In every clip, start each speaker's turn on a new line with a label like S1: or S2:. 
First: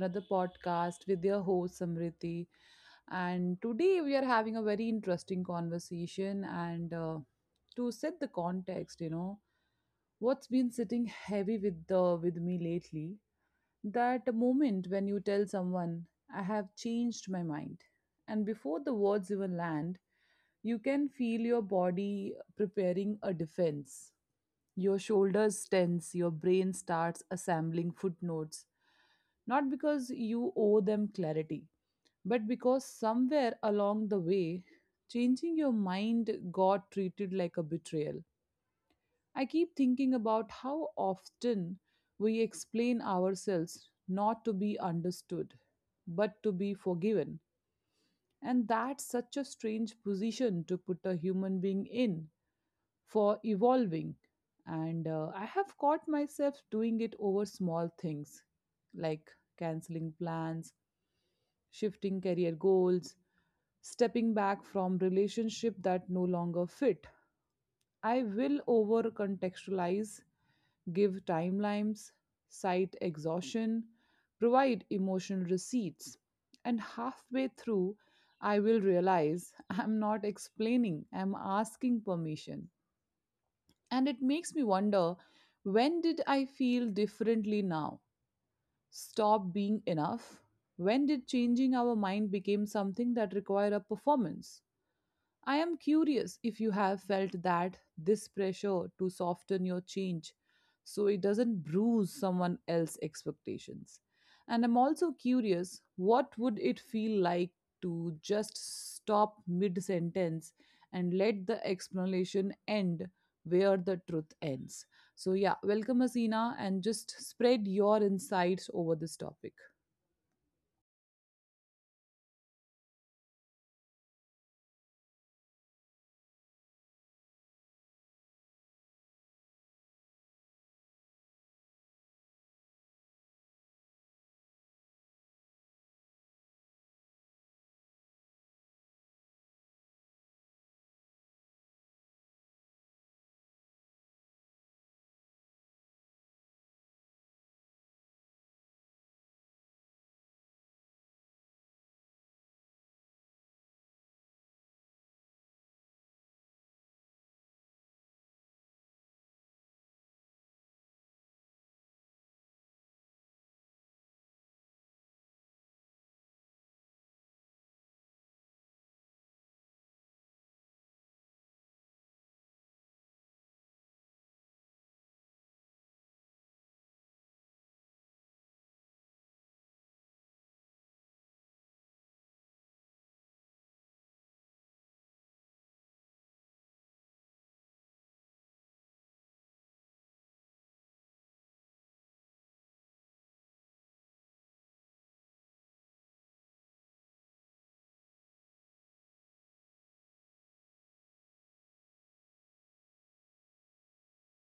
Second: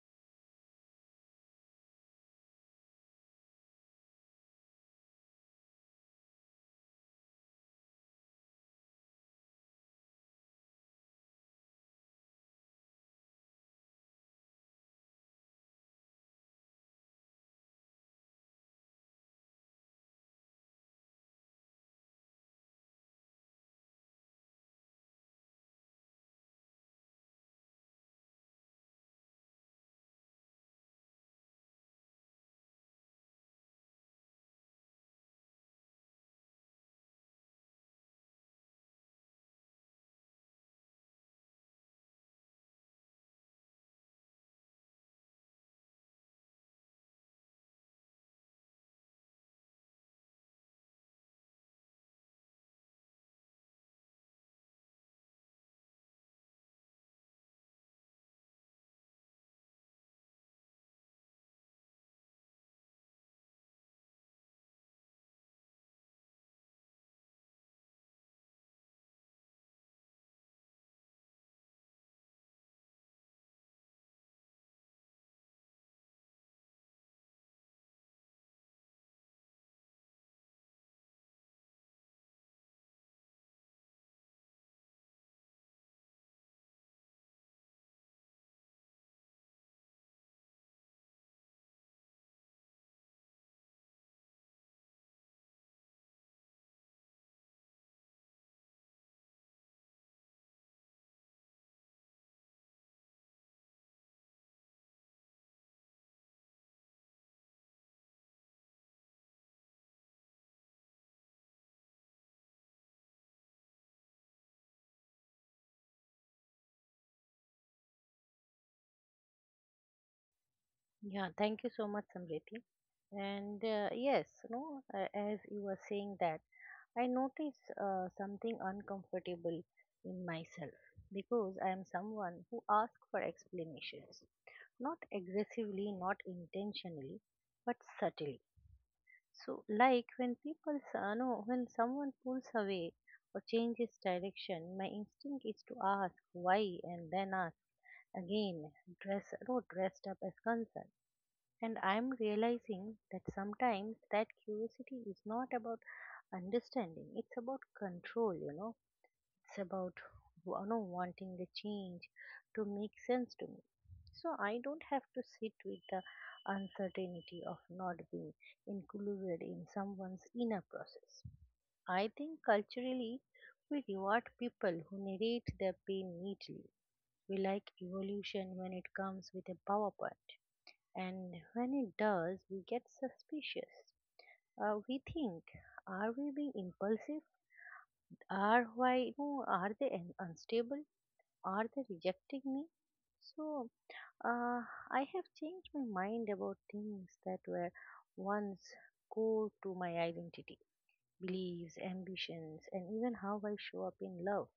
S1: another podcast with your host Samriti. And today we are having a very interesting conversation. And To set the context, you know, what's been sitting heavy with the with me lately, that moment when you tell someone I have changed my mind, and before the words even land, you can feel your body preparing a defense. Your shoulders tense, your brain starts assembling footnotes, not because you owe them clarity, but because somewhere along the way, changing your mind got treated like a betrayal. I keep thinking about how often we explain ourselves not to be understood, but to be forgiven. And that's such a strange position to put a human being in for evolving. And I have caught myself doing it over small things like canceling plans, shifting career goals, stepping back from relationship that no longer fit. I will over contextualize, give timelines, cite exhaustion, provide emotional receipts, and halfway through, I will realize I'm not explaining, I'm asking permission. And it makes me wonder, when did I feel differently now? Stop being enough? When did changing our mind become something that required a performance? I am curious if you have felt that this pressure to soften your change so it doesn't bruise someone else's expectations. And I'm also curious, what would it feel like to just stop mid sentence and let the explanation end where the truth ends. So, yeah, welcome, Asina, and just spread your insights over this topic.
S2: Yeah, thank you so much, Samriti. And yes, no, As you were saying that, I notice something uncomfortable in myself, because I am someone who asks for explanations, not aggressively, not intentionally, but subtly. So, like when people, s- no, when someone pulls away or changes direction, my instinct is to ask why and then ask again, dress, no, dressed up as concern. And I'm realizing that sometimes that curiosity is not about understanding, it's about control, it's about wanting the change to make sense to me. So I don't have to sit with the uncertainty of not being included in someone's inner process. I think culturally we reward people who narrate their pain neatly. We like evolution when it comes with a PowerPoint, and when it does, we get suspicious. We think, are we being impulsive? Are why you Are they unstable? Are they rejecting me? So, uh, I have changed my mind about things that were once core to my identity: beliefs, ambitions, and even how I show up in love.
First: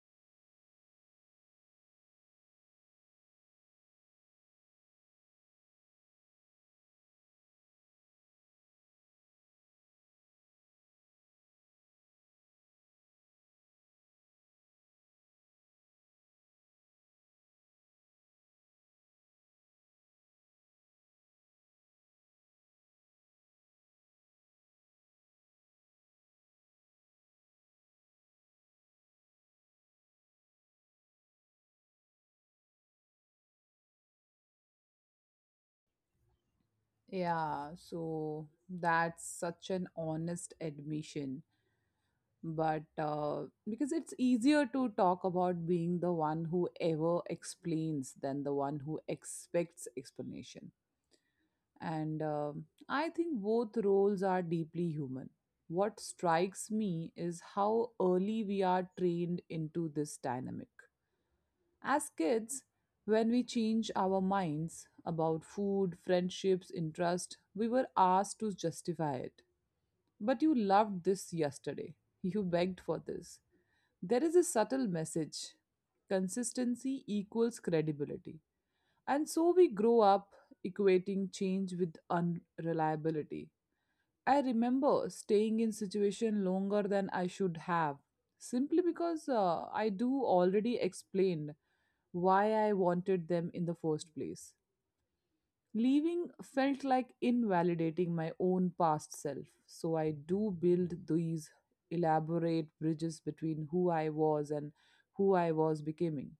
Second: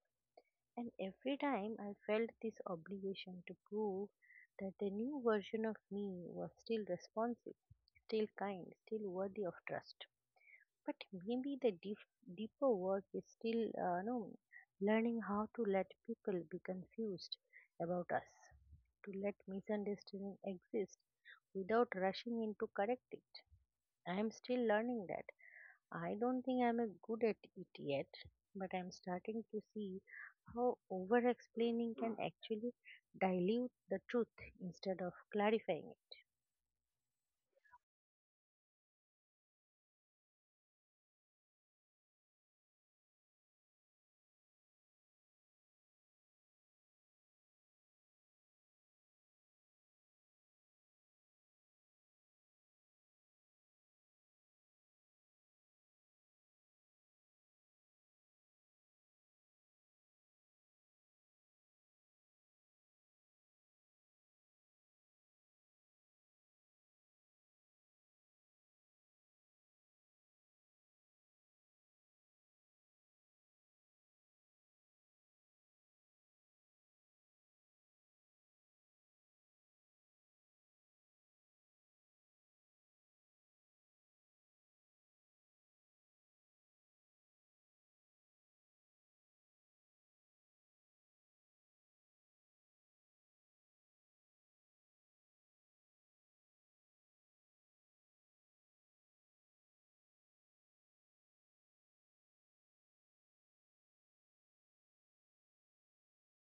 S2: And every time I felt this obligation to prove that the new version of me was still responsible, still kind, still worthy of trust. But maybe the deeper work is still, no, learning how to let people be confused about us, to let misunderstanding exist without rushing in to correct it. I am still learning that. I don't think I'm a good at it yet, but I'm starting to see how over explaining can actually dilute the truth instead of clarifying it.
S1: Yeah, so that's such an honest admission. But Because it's easier to talk about being the one who ever explains than the one who expects explanation. And I think both roles are deeply human. What strikes me is how early we are trained into this dynamic. As kids, when we change our minds about food, friendships, interest, we were asked to justify it. But you loved this yesterday. You begged for this. There is a subtle message: consistency equals credibility. And so we grow up equating change with unreliability. I remember staying in situation longer than I should have simply because I do already explained why I wanted them in the first place. Leaving felt like invalidating my own past self, so I do build these elaborate bridges between who I was and who I was becoming,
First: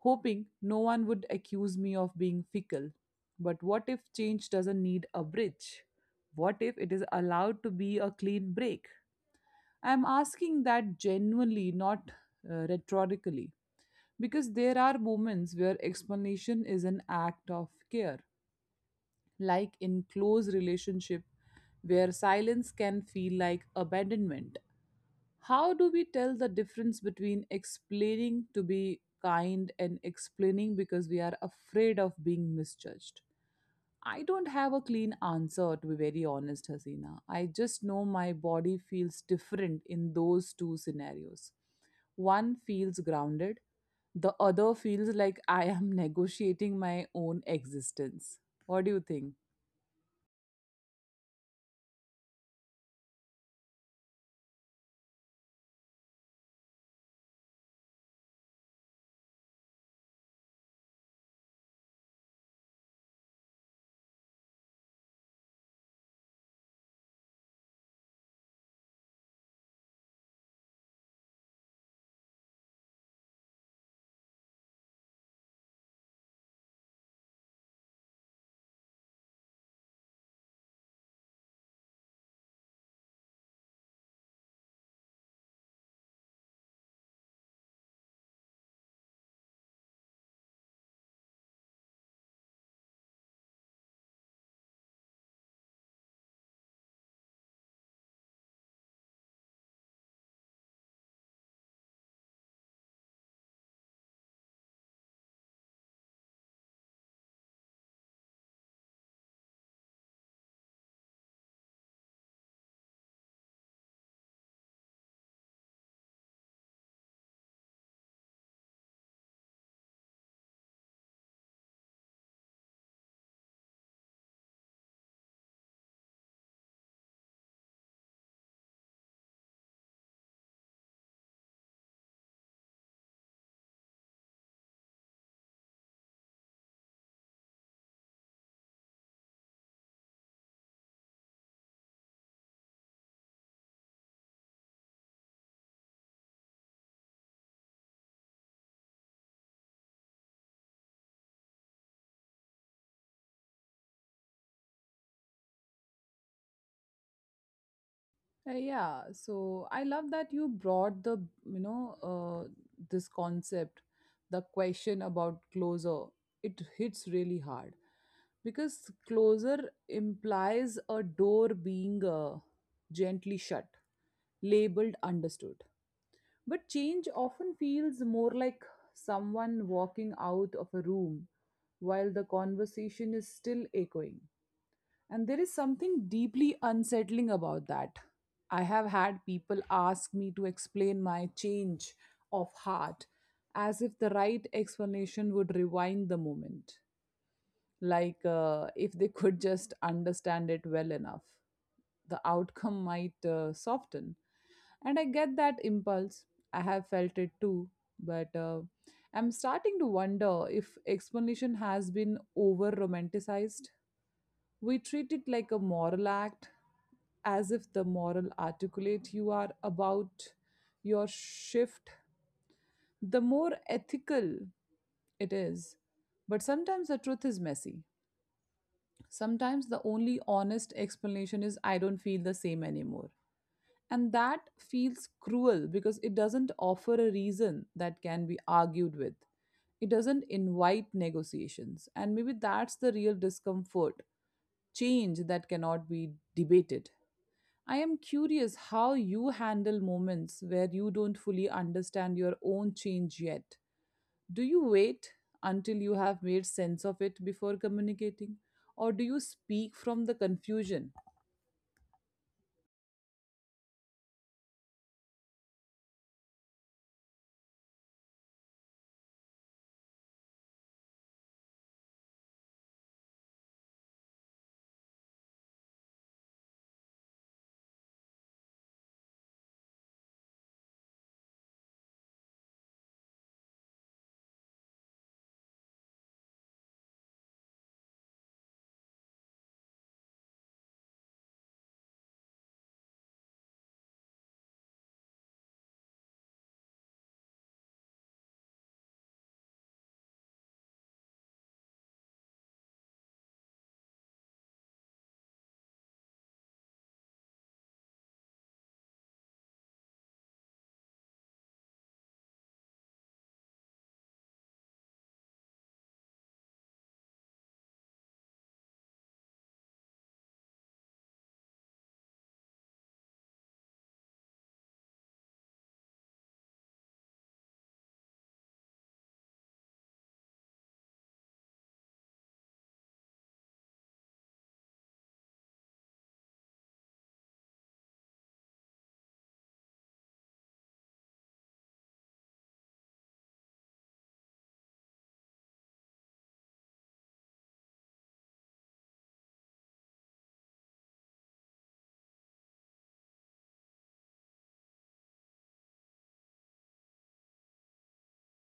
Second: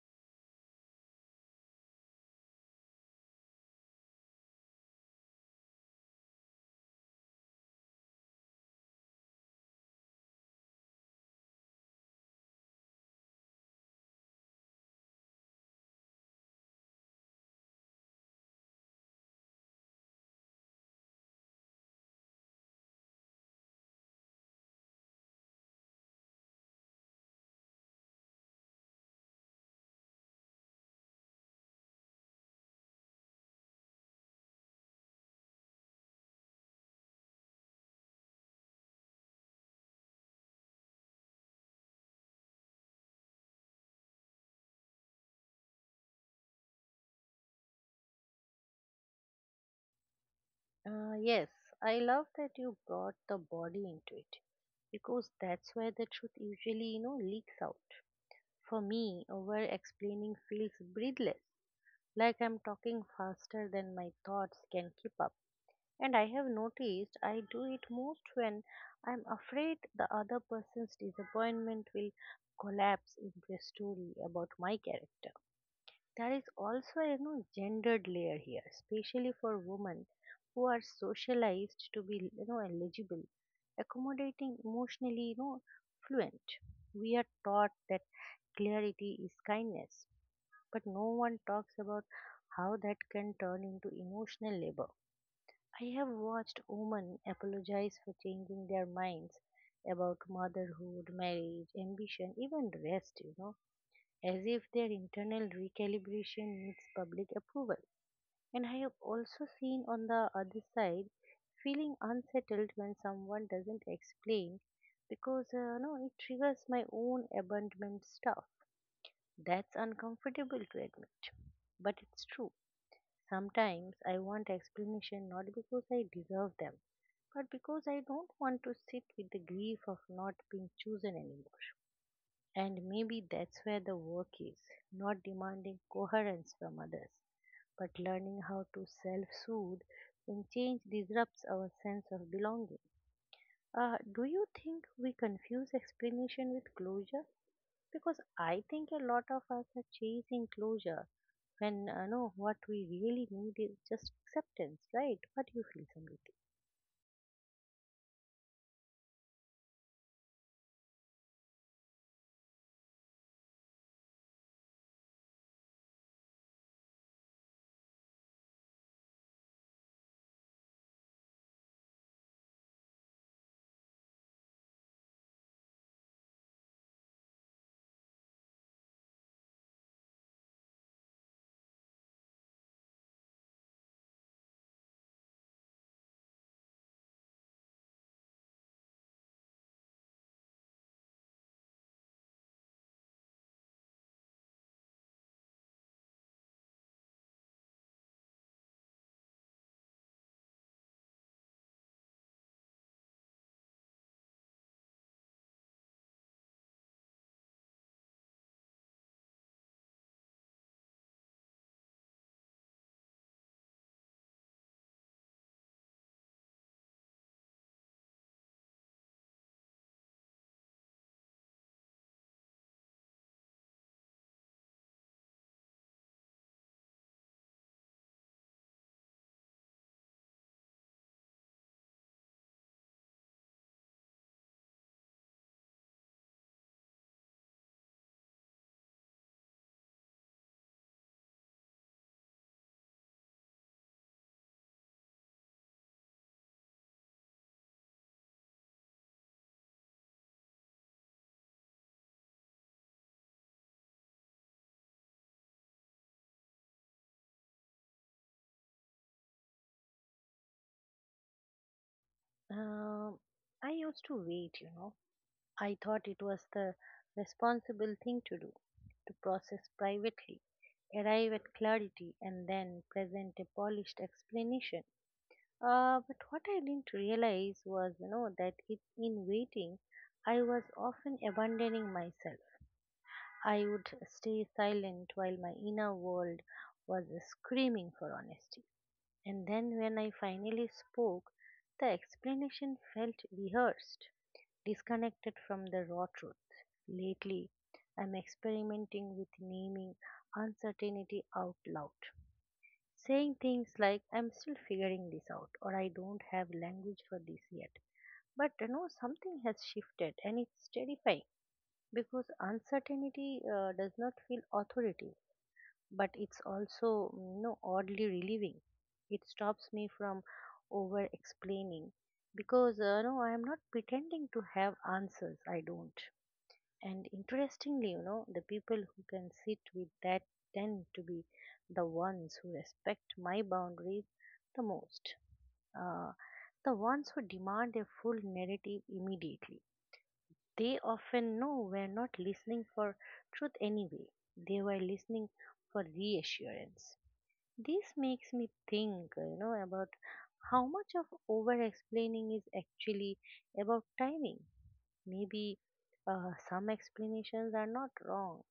S1: hoping no one would accuse me of being fickle. But what if change doesn't need a bridge? What if it is allowed to be a clean break? I'm asking that genuinely, not rhetorically, because there are moments where explanation is an act of care, like in close relationship where silence can feel like abandonment. How do we tell the difference between explaining to be kind and explaining because we are afraid of being misjudged? I don't have a clean answer, to be very honest, Hasina. I just know my body feels different in those two scenarios. One feels grounded, the other feels like I am negotiating my own existence. What do you think?
S2: Yes, I love that you brought the body into it, because that's where the truth usually leaks out. For me, over explaining feels breathless, like I'm talking faster than my thoughts can keep up. And I have noticed I do it most when I'm afraid the other person's disappointment will collapse into a story about my character. There is also a gendered layer here, especially for women who are socialized to be eligible, accommodating, emotionally fluent. We are taught that clarity is kindness, but no one talks about how that can turn into emotional labor. I have watched women apologize for changing their minds about motherhood, marriage, ambition, even rest, as if their internal recalibration needs public approval. And I have also seen on the other side feeling unsettled when someone doesn't explain, because no, it triggers my own abandonment stuff. That's uncomfortable to admit, but it's true. Sometimes I want explanation not because I deserve them, but because I don't want to sit with the grief of not being chosen anymore. And maybe that's where the work is, not demanding coherence from others, but learning how to self soothe when change disrupts our sense of belonging. Do you think we confuse explanation with closure? Because I think a lot of us are chasing closure when no, what we really need is just acceptance, right? What do you feel, Samriti?
S1: Yeah, so I love that you brought the, you know, uh, this concept, the question about closure. It hits really hard because closure implies a door being gently shut, labeled, understood. But change often feels more like someone walking out of a room while the conversation is still echoing. And there is something deeply unsettling about that. I have had people ask me to explain my change of heart as if the right explanation would rewind the moment, like if they could just understand it well enough. The outcome might soften. And I get that impulse. I have felt it too. But I'm starting to wonder if explanation has been over romanticized. We treat it like a moral act, as if the moral articulate you are about your shift, the more ethical it is. But sometimes the truth is messy. Sometimes the only honest explanation is, I don't feel the same anymore. And that feels cruel because it doesn't offer a reason that can be argued with. It doesn't invite negotiations. And maybe that's the real discomfort, change that cannot be debated. I am curious how you handle moments where you don't fully understand your own change yet. Do you wait until you have made sense of it before communicating? Or do you speak from the confusion?
S2: Um, I used to wait. I thought it was the responsible thing to do, to process privately, arrive at clarity, and then present a polished explanation. But what I didn't realize was that in waiting, I was often abandoning myself. I would stay silent while my inner world was screaming for honesty. And then when I finally spoke, the explanation felt rehearsed, disconnected from the raw truth. Lately, I'm experimenting with naming uncertainty out loud, saying things like, "I'm still figuring this out," or "I don't have language for this yet." But you know, something has shifted, and it's terrifying because uncertainty does not feel authoritative. But it's also oddly relieving. It stops me from over explaining because I am not pretending to have answers I don't. And interestingly, you know, the people who can sit with that tend to be the ones who respect my boundaries the most. uh, the ones who demand a full narrative immediately, they often know we're not listening for truth anyway. They were listening for reassurance. This makes me think, you know, about how much of over explaining is actually about timing. Maybe some explanations are not wrong,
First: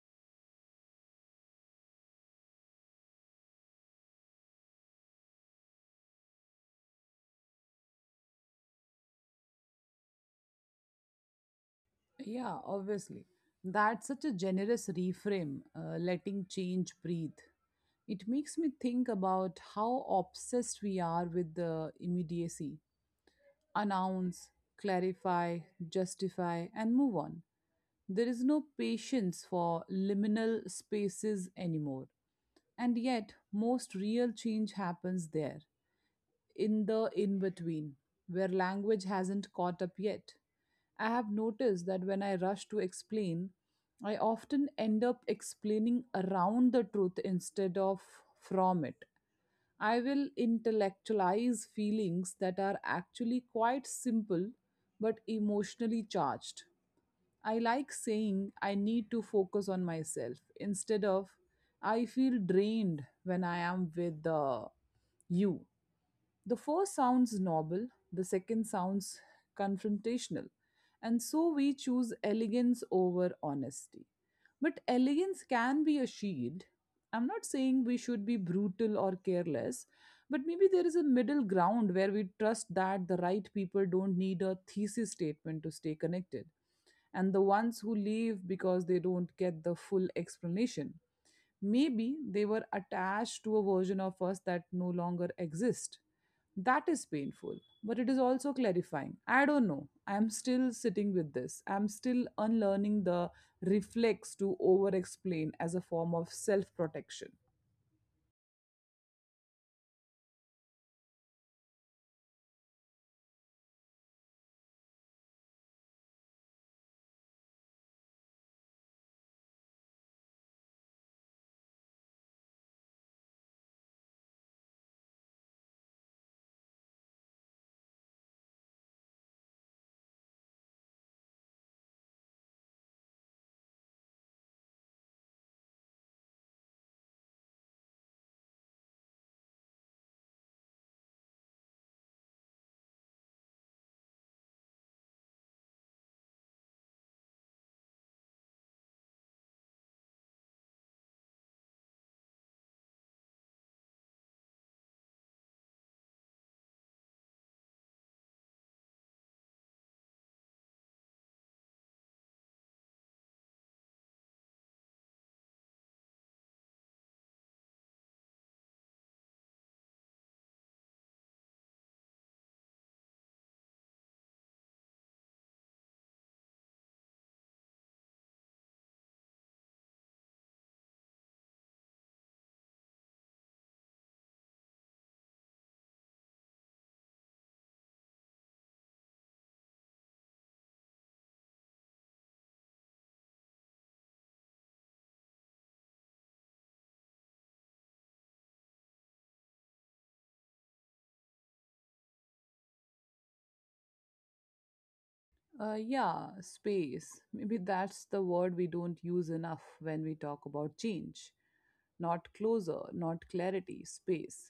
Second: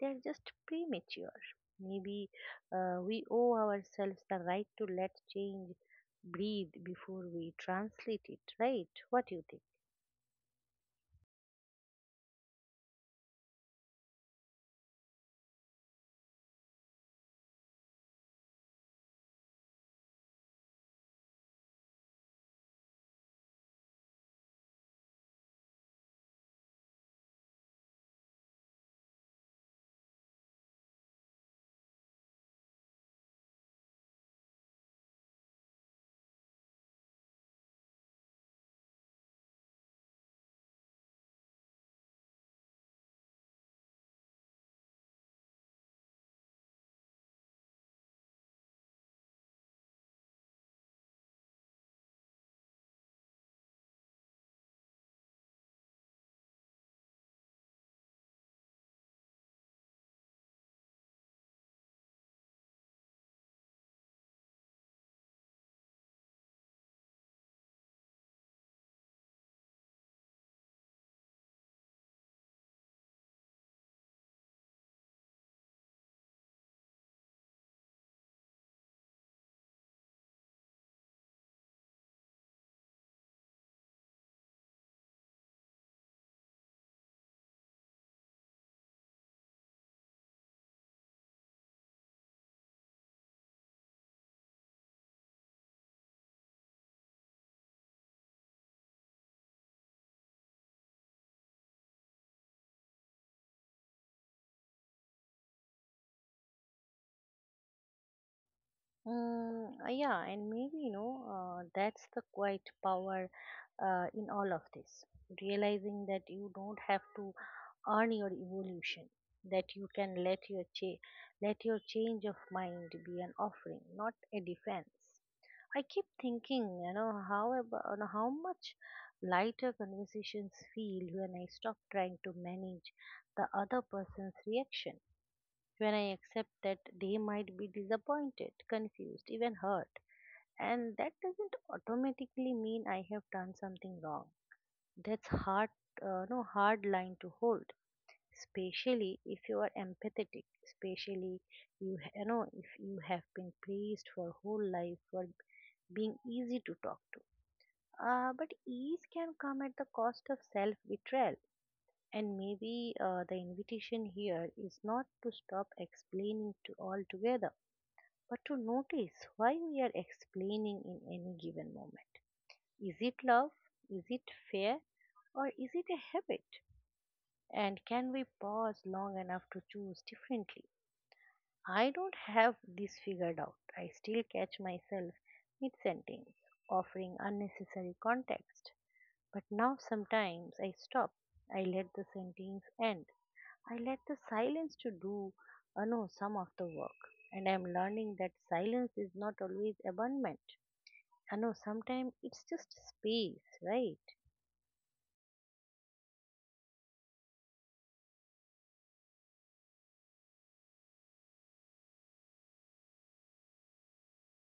S2: they are just premature. Maybe we owe ourselves the right to let change breathe before we translate it, right? What do you think?
S1: Yeah, obviously. That's such a generous reframe, letting change breathe. It makes me think about how obsessed we are with the immediacy: announce, clarify, justify, and move on. There is no patience for liminal spaces anymore. And yet, most real change happens there, in the in between, where language hasn't caught up yet. I have noticed that when I rush to explain, I often end up explaining around the truth instead of from it. I will intellectualize feelings that are actually quite simple but emotionally charged. I like saying I need to focus on myself instead of I feel drained when I am with you. The first sounds noble, the second sounds confrontational, and so we choose elegance over honesty. But elegance can be a shield. I'm not saying we should be brutal or careless, but maybe there is a middle ground where we trust that the right people don't need a thesis statement to stay connected, and the ones who leave because they don't get the full explanation, maybe they were attached to a version of us that no longer exists. That is painful, but it is also clarifying. I don't know. I'm still sitting with this. I'm still unlearning the reflex to over explain as a form of self protection.
S2: Yeah, and maybe, you know, that's the quiet power in all of this. Realizing that you don't have to earn your evolution, that you can let your change of mind be an offering, not a defense. I keep thinking, you know, how much lighter conversations feel when I stop trying to manage the other person's reaction, when I accept that they might be disappointed, confused, even hurt, and that doesn't automatically mean I have done something wrong. That's hard, no hard line to hold, especially if you are empathetic, especially you, ha- you know if you have been praised for whole life for being easy to talk to. But ease can come at the cost of self betrayal. And maybe the invitation here is not to stop explaining to altogether, but to notice why we are explaining in any given moment. Is it love? Is it fear? Or is it a habit? And can we pause long enough to choose differently? I don't have this figured out. I still catch myself mid sentence, offering unnecessary context, but now sometimes I stop. I let the sentence end. I let the silence to do no some of the work. And I'm learning that silence is not always abandonment. I know sometimes it's just space, right?
S1: Yeah, space. Maybe that's the word we don't use enough when we talk about change. Not closer, not clarity, space.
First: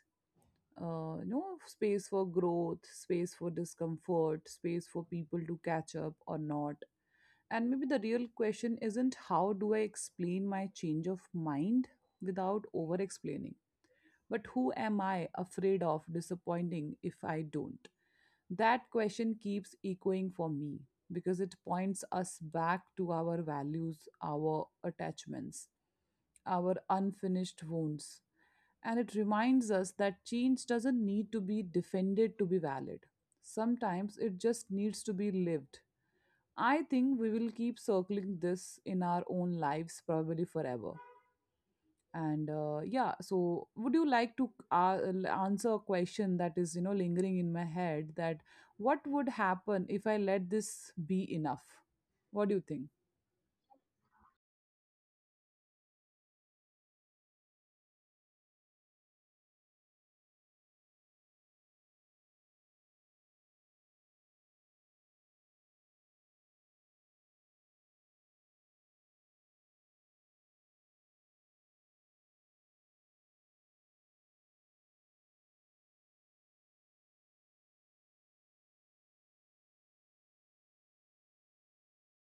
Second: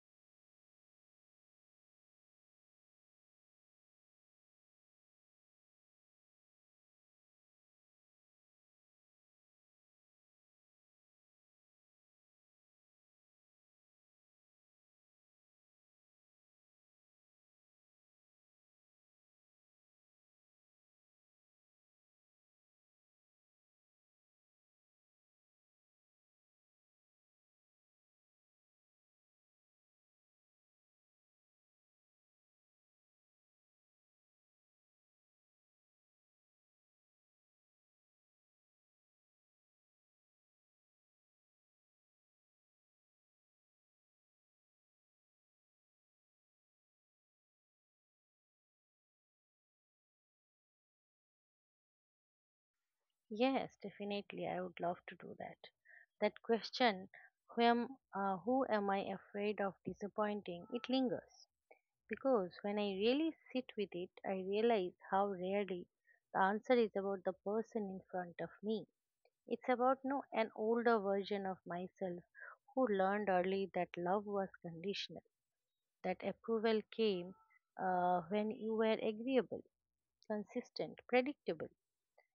S1: You know, space for growth, space for discomfort, space for people to catch up or not. And maybe the real question isn't how do I explain my change of mind without over explaining, but who am I afraid of disappointing if I don't? That question keeps echoing for me because it points us back to our values, our attachments, our unfinished wounds. And it reminds us that change doesn't need to be defended to be valid. Sometimes it just needs to be lived. I think we will keep circling this in our own lives probably forever. So would you like to answer a question that is, you know, lingering in my head, that what would happen if I let this be enough? What do you think?
S2: Yes, definitely. I would love to do that. That question, who am, who am I afraid of disappointing? It lingers. Because when I really sit with it, I realize how rarely the answer is about the person in front of me. It's about no an older version of myself who learned early that love was conditional, that approval came when you were agreeable, consistent, predictable.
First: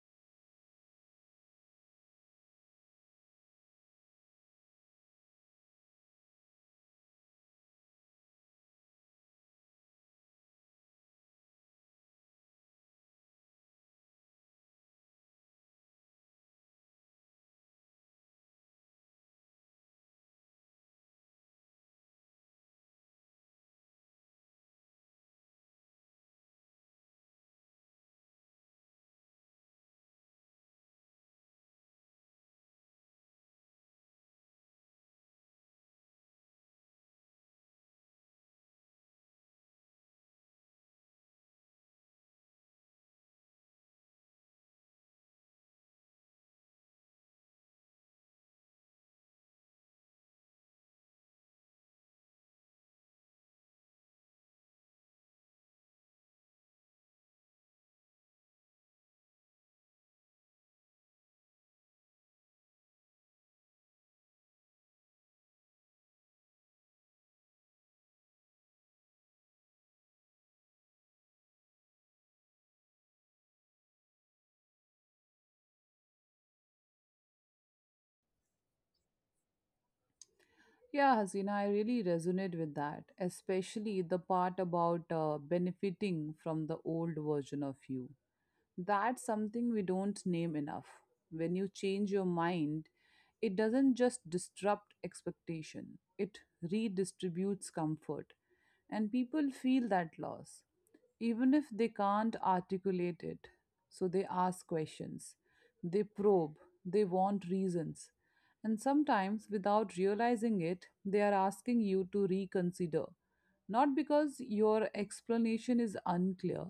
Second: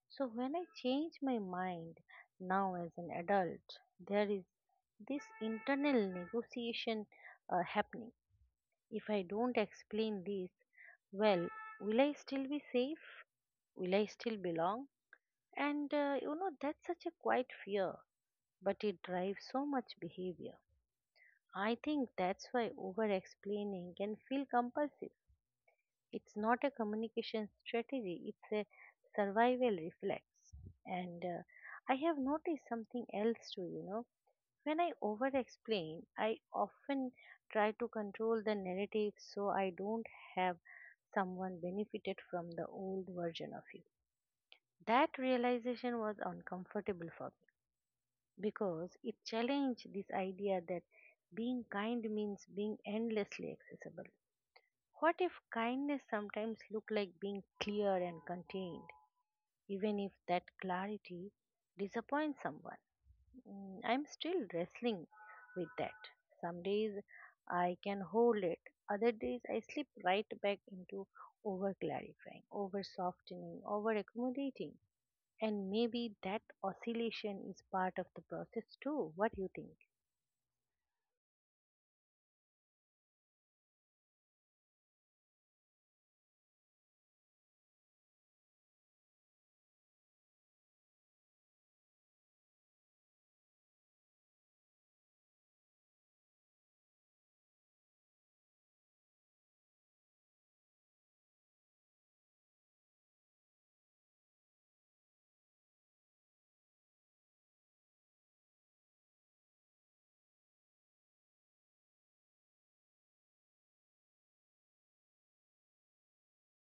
S2: So when I change my mind now as an adult, there is this internal negotiation happening. If I don't explain this well, will I still be safe? Will I still belong? And you know, that's such a quiet fear, but it drives so much behavior. I think that's why over explaining can feel compulsive. It's not a communication strategy, it's a survival reflex. And I have noticed something else too, you know, when I over explain, I often try to control the narrative so I don't have someone benefited from the old version of you. That realization was uncomfortable for me because it challenged this idea that being kind means being endlessly accessible. What if kindness sometimes looked like being clear and contained, even if that clarity disappoints someone? Mm, I'm still wrestling with that. Some days I can hold it, other days I slip right back into over clarifying, over softening, over accommodating. And maybe that oscillation is part of the process too. What do you think?
S1: Yeah, Hasina, I really resonate with that, especially the part about benefiting from the old version of you. That's something we don't name enough. When you change your mind, it doesn't just disrupt expectation, it redistributes comfort, and people feel that loss even if they can't articulate it. So they ask questions, they probe, they want reasons. And sometimes, without realizing it, they are asking you to reconsider. Not because your explanation is unclear,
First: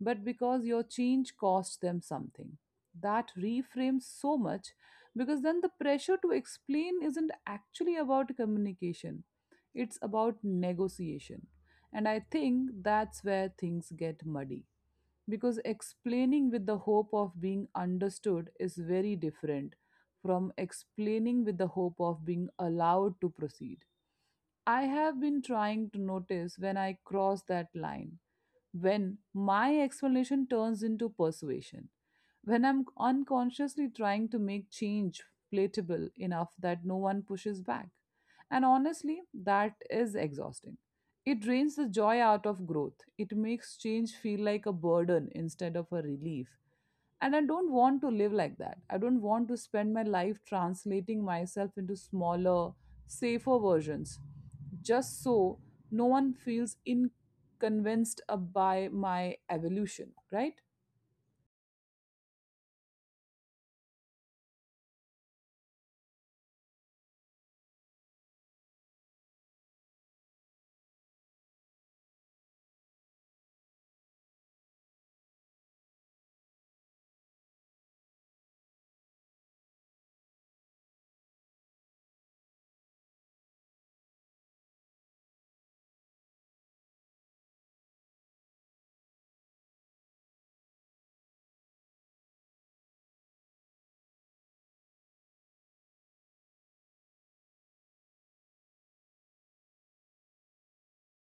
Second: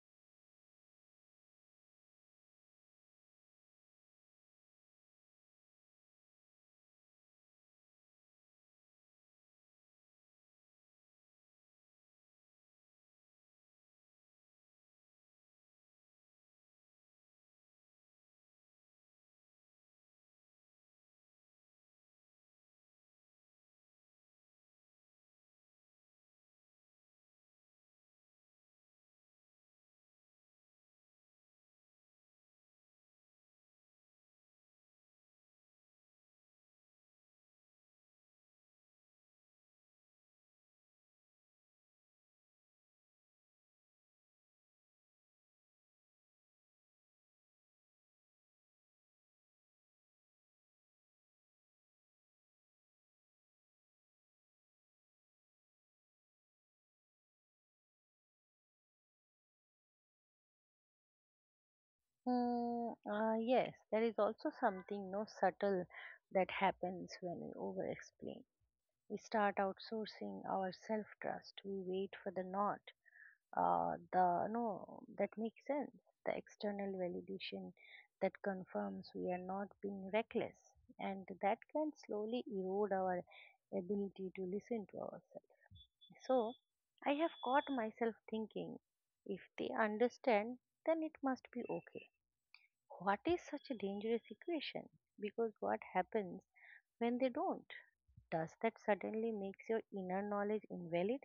S1: but because your change cost them something. That reframes so much, because then the pressure to explain isn't actually about communication, it's about negotiation. And I think that's where things get muddy because explaining with the hope of being understood is very different from explaining with the hope of being allowed to proceed. I have been trying to notice when I cross that line, when my explanation turns into persuasion, when I'm unconsciously trying to make change palatable enough that no one pushes back. And honestly, that is exhausting. It drains the joy out of growth. It makes change feel like a burden instead of a relief. And I don't want to live like that. I don't want to spend my life translating myself into smaller, safer versions, just so no one feels inconvenienced by my evolution, right?
S2: Yes, there is also something no subtle that happens when we over explain. We start outsourcing our self trust. We wait for the not the no that makes sense, the external validation that confirms we are not being reckless. And that can slowly erode our ability to listen to ourselves. So I have caught myself thinking, if they understand, then it must be okay. What is such a dangerous equation? Because what happens when they don't? Does that suddenly makes your inner knowledge invalid?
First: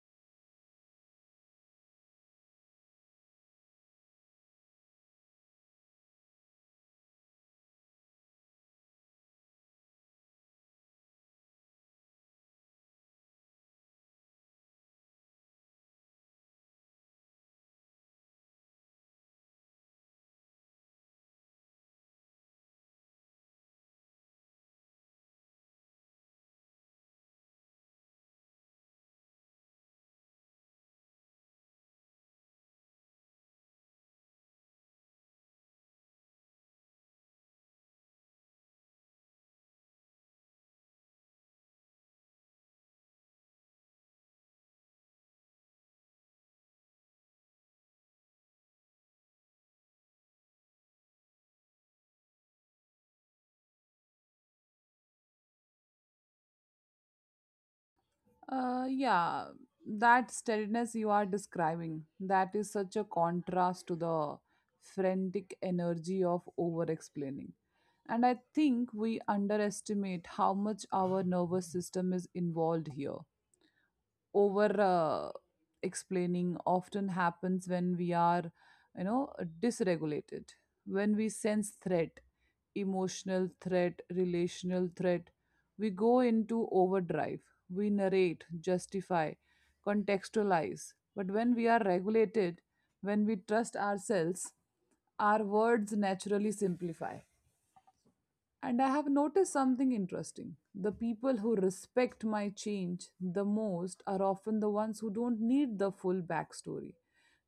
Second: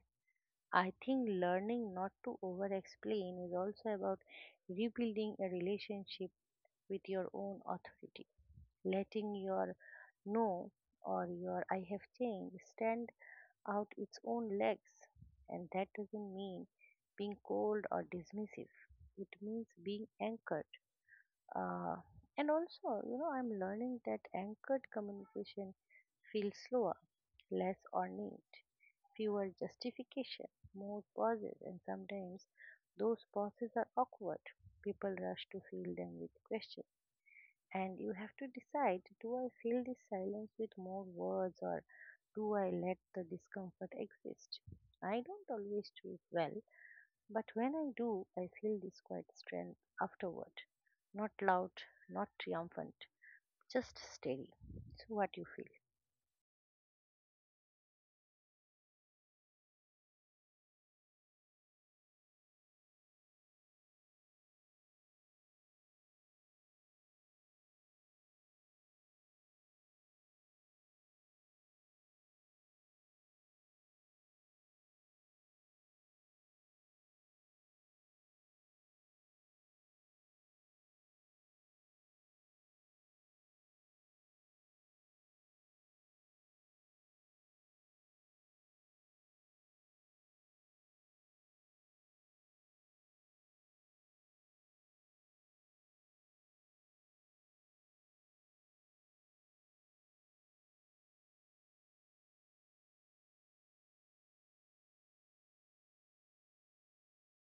S2: I think learning not to over explain is also about rebuilding a relationship with your own authority, letting your no or your "I have changed" stand out its own legs. And that doesn't mean being cold or dismissive, it means being anchored. uh, and also, you know, I'm learning that anchored communication feels slower, less ornate, fewer justification, more pauses, and sometimes those pauses are awkward. People rush to fill them with questions. And you have to decide, do I fill this silence with more words, or do I let the discomfort exist? I don't always choose well, but when I do, I feel this quiet strength afterward. Not loud, not triumphant, just steady. So, what you feel?
S1: Uh, yeah, that steadiness you are describing, that is such a contrast to the frantic energy of over explaining. And I think we underestimate how much our nervous system is involved here. Over explaining often happens when we are, you know, dysregulated, when we sense threat, emotional threat, relational threat, we go into overdrive, we narrate, justify, contextualize. But when we are regulated, when we trust ourselves, our words naturally simplify. And I have noticed something interesting. The people who respect my change the most are often the ones who don't need the full backstory.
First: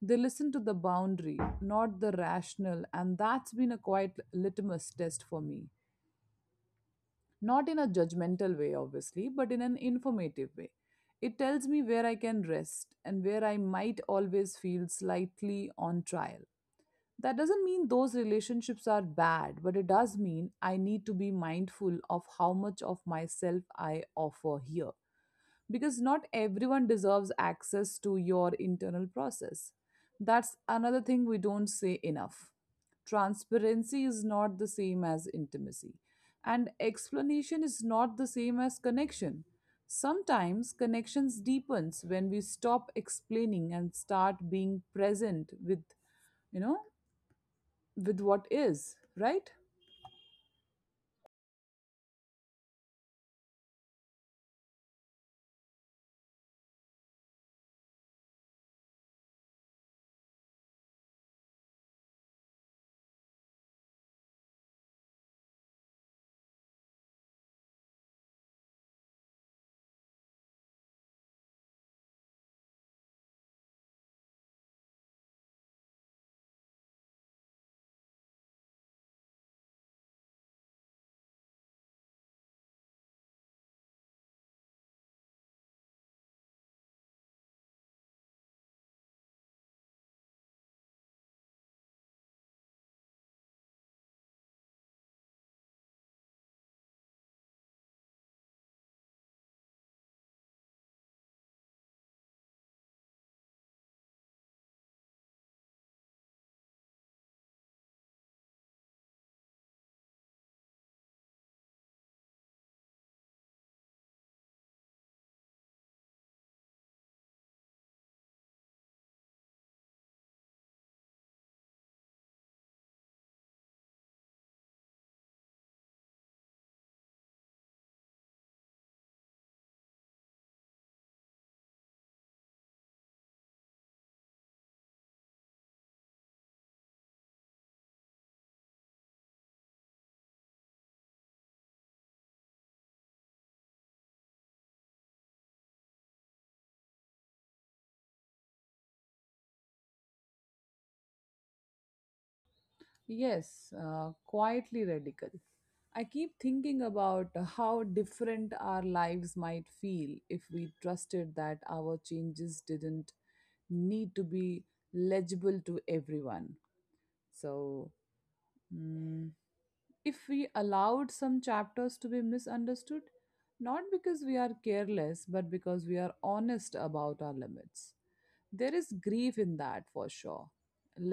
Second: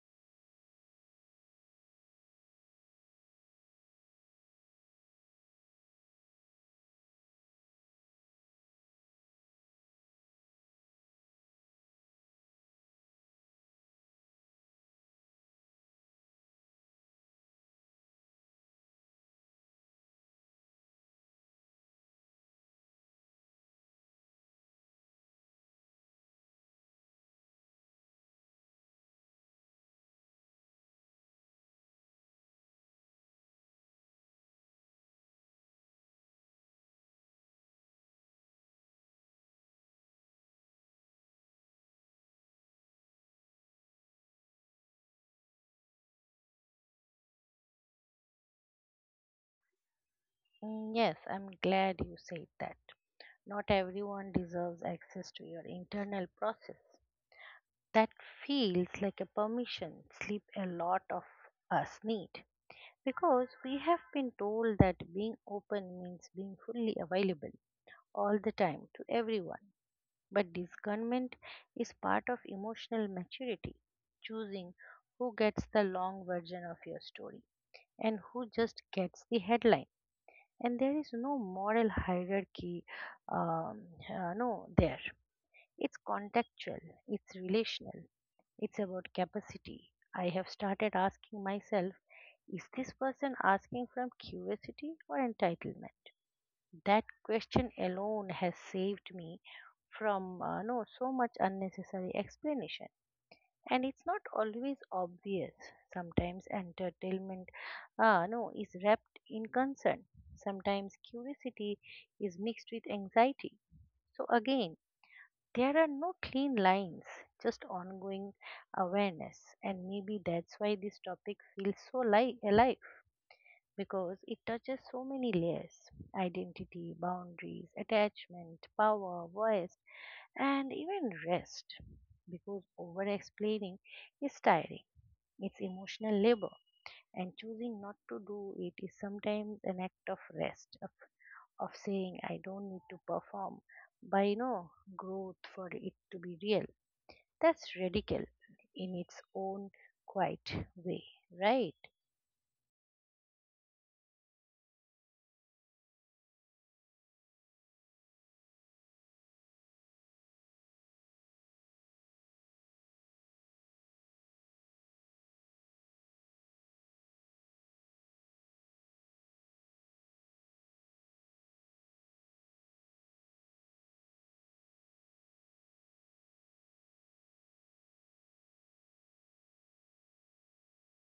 S1: They listen to the boundary, not the rational, and that's been a quite litmus test for me. Not in a judgmental way, obviously, but in an informative way. It tells me where I can rest and where I might always feel slightly on trial. That doesn't mean those relationships are bad, but it does mean I need to be mindful of how much of myself I offer here. Because not everyone deserves access to your internal process. That's another thing we don't say enough. Transparency is not the same as intimacy, and explanation is not the same as connection. Sometimes connections deepens when we stop explaining and start being present with you know with what is, right?
S2: Mm, yes, I'm glad you said that. Not everyone deserves access to your internal process. That feels like a permission sleep a lot of us need, because we have been told that being open means being fully available all the time to everyone. But discernment is part of emotional maturity, choosing who gets the long version of your story and who just gets the headline. And there is no moral hierarchy, um, no, there. It's contextual, it's relational, it's about capacity. I have started asking myself, is this person asking from curiosity or entitlement? That question alone has saved me from no so much unnecessary explanation. And it's not always obvious. Sometimes entertainment no is wrapped in concern. Sometimes curiosity is mixed with anxiety. So again, there are no clean lines, just ongoing awareness. And maybe that's why this topic feels so alive, because it touches so many layers: identity, boundaries, attachment, power, voice, and even rest. Because over explaining is tiring, it's emotional labor, and choosing not to do it is sometimes an act of rest, of saying, I don't need to perform by no growth for it to be real. That's radical in its own quiet way, right?
S1: Yes, quietly radical. I keep thinking about how different our lives might feel if we trusted that our changes didn't need to be legible to everyone. So, mm, if we allowed some chapters to be misunderstood, not because we are careless, but because we are honest about our limits. There is grief in that, for sure,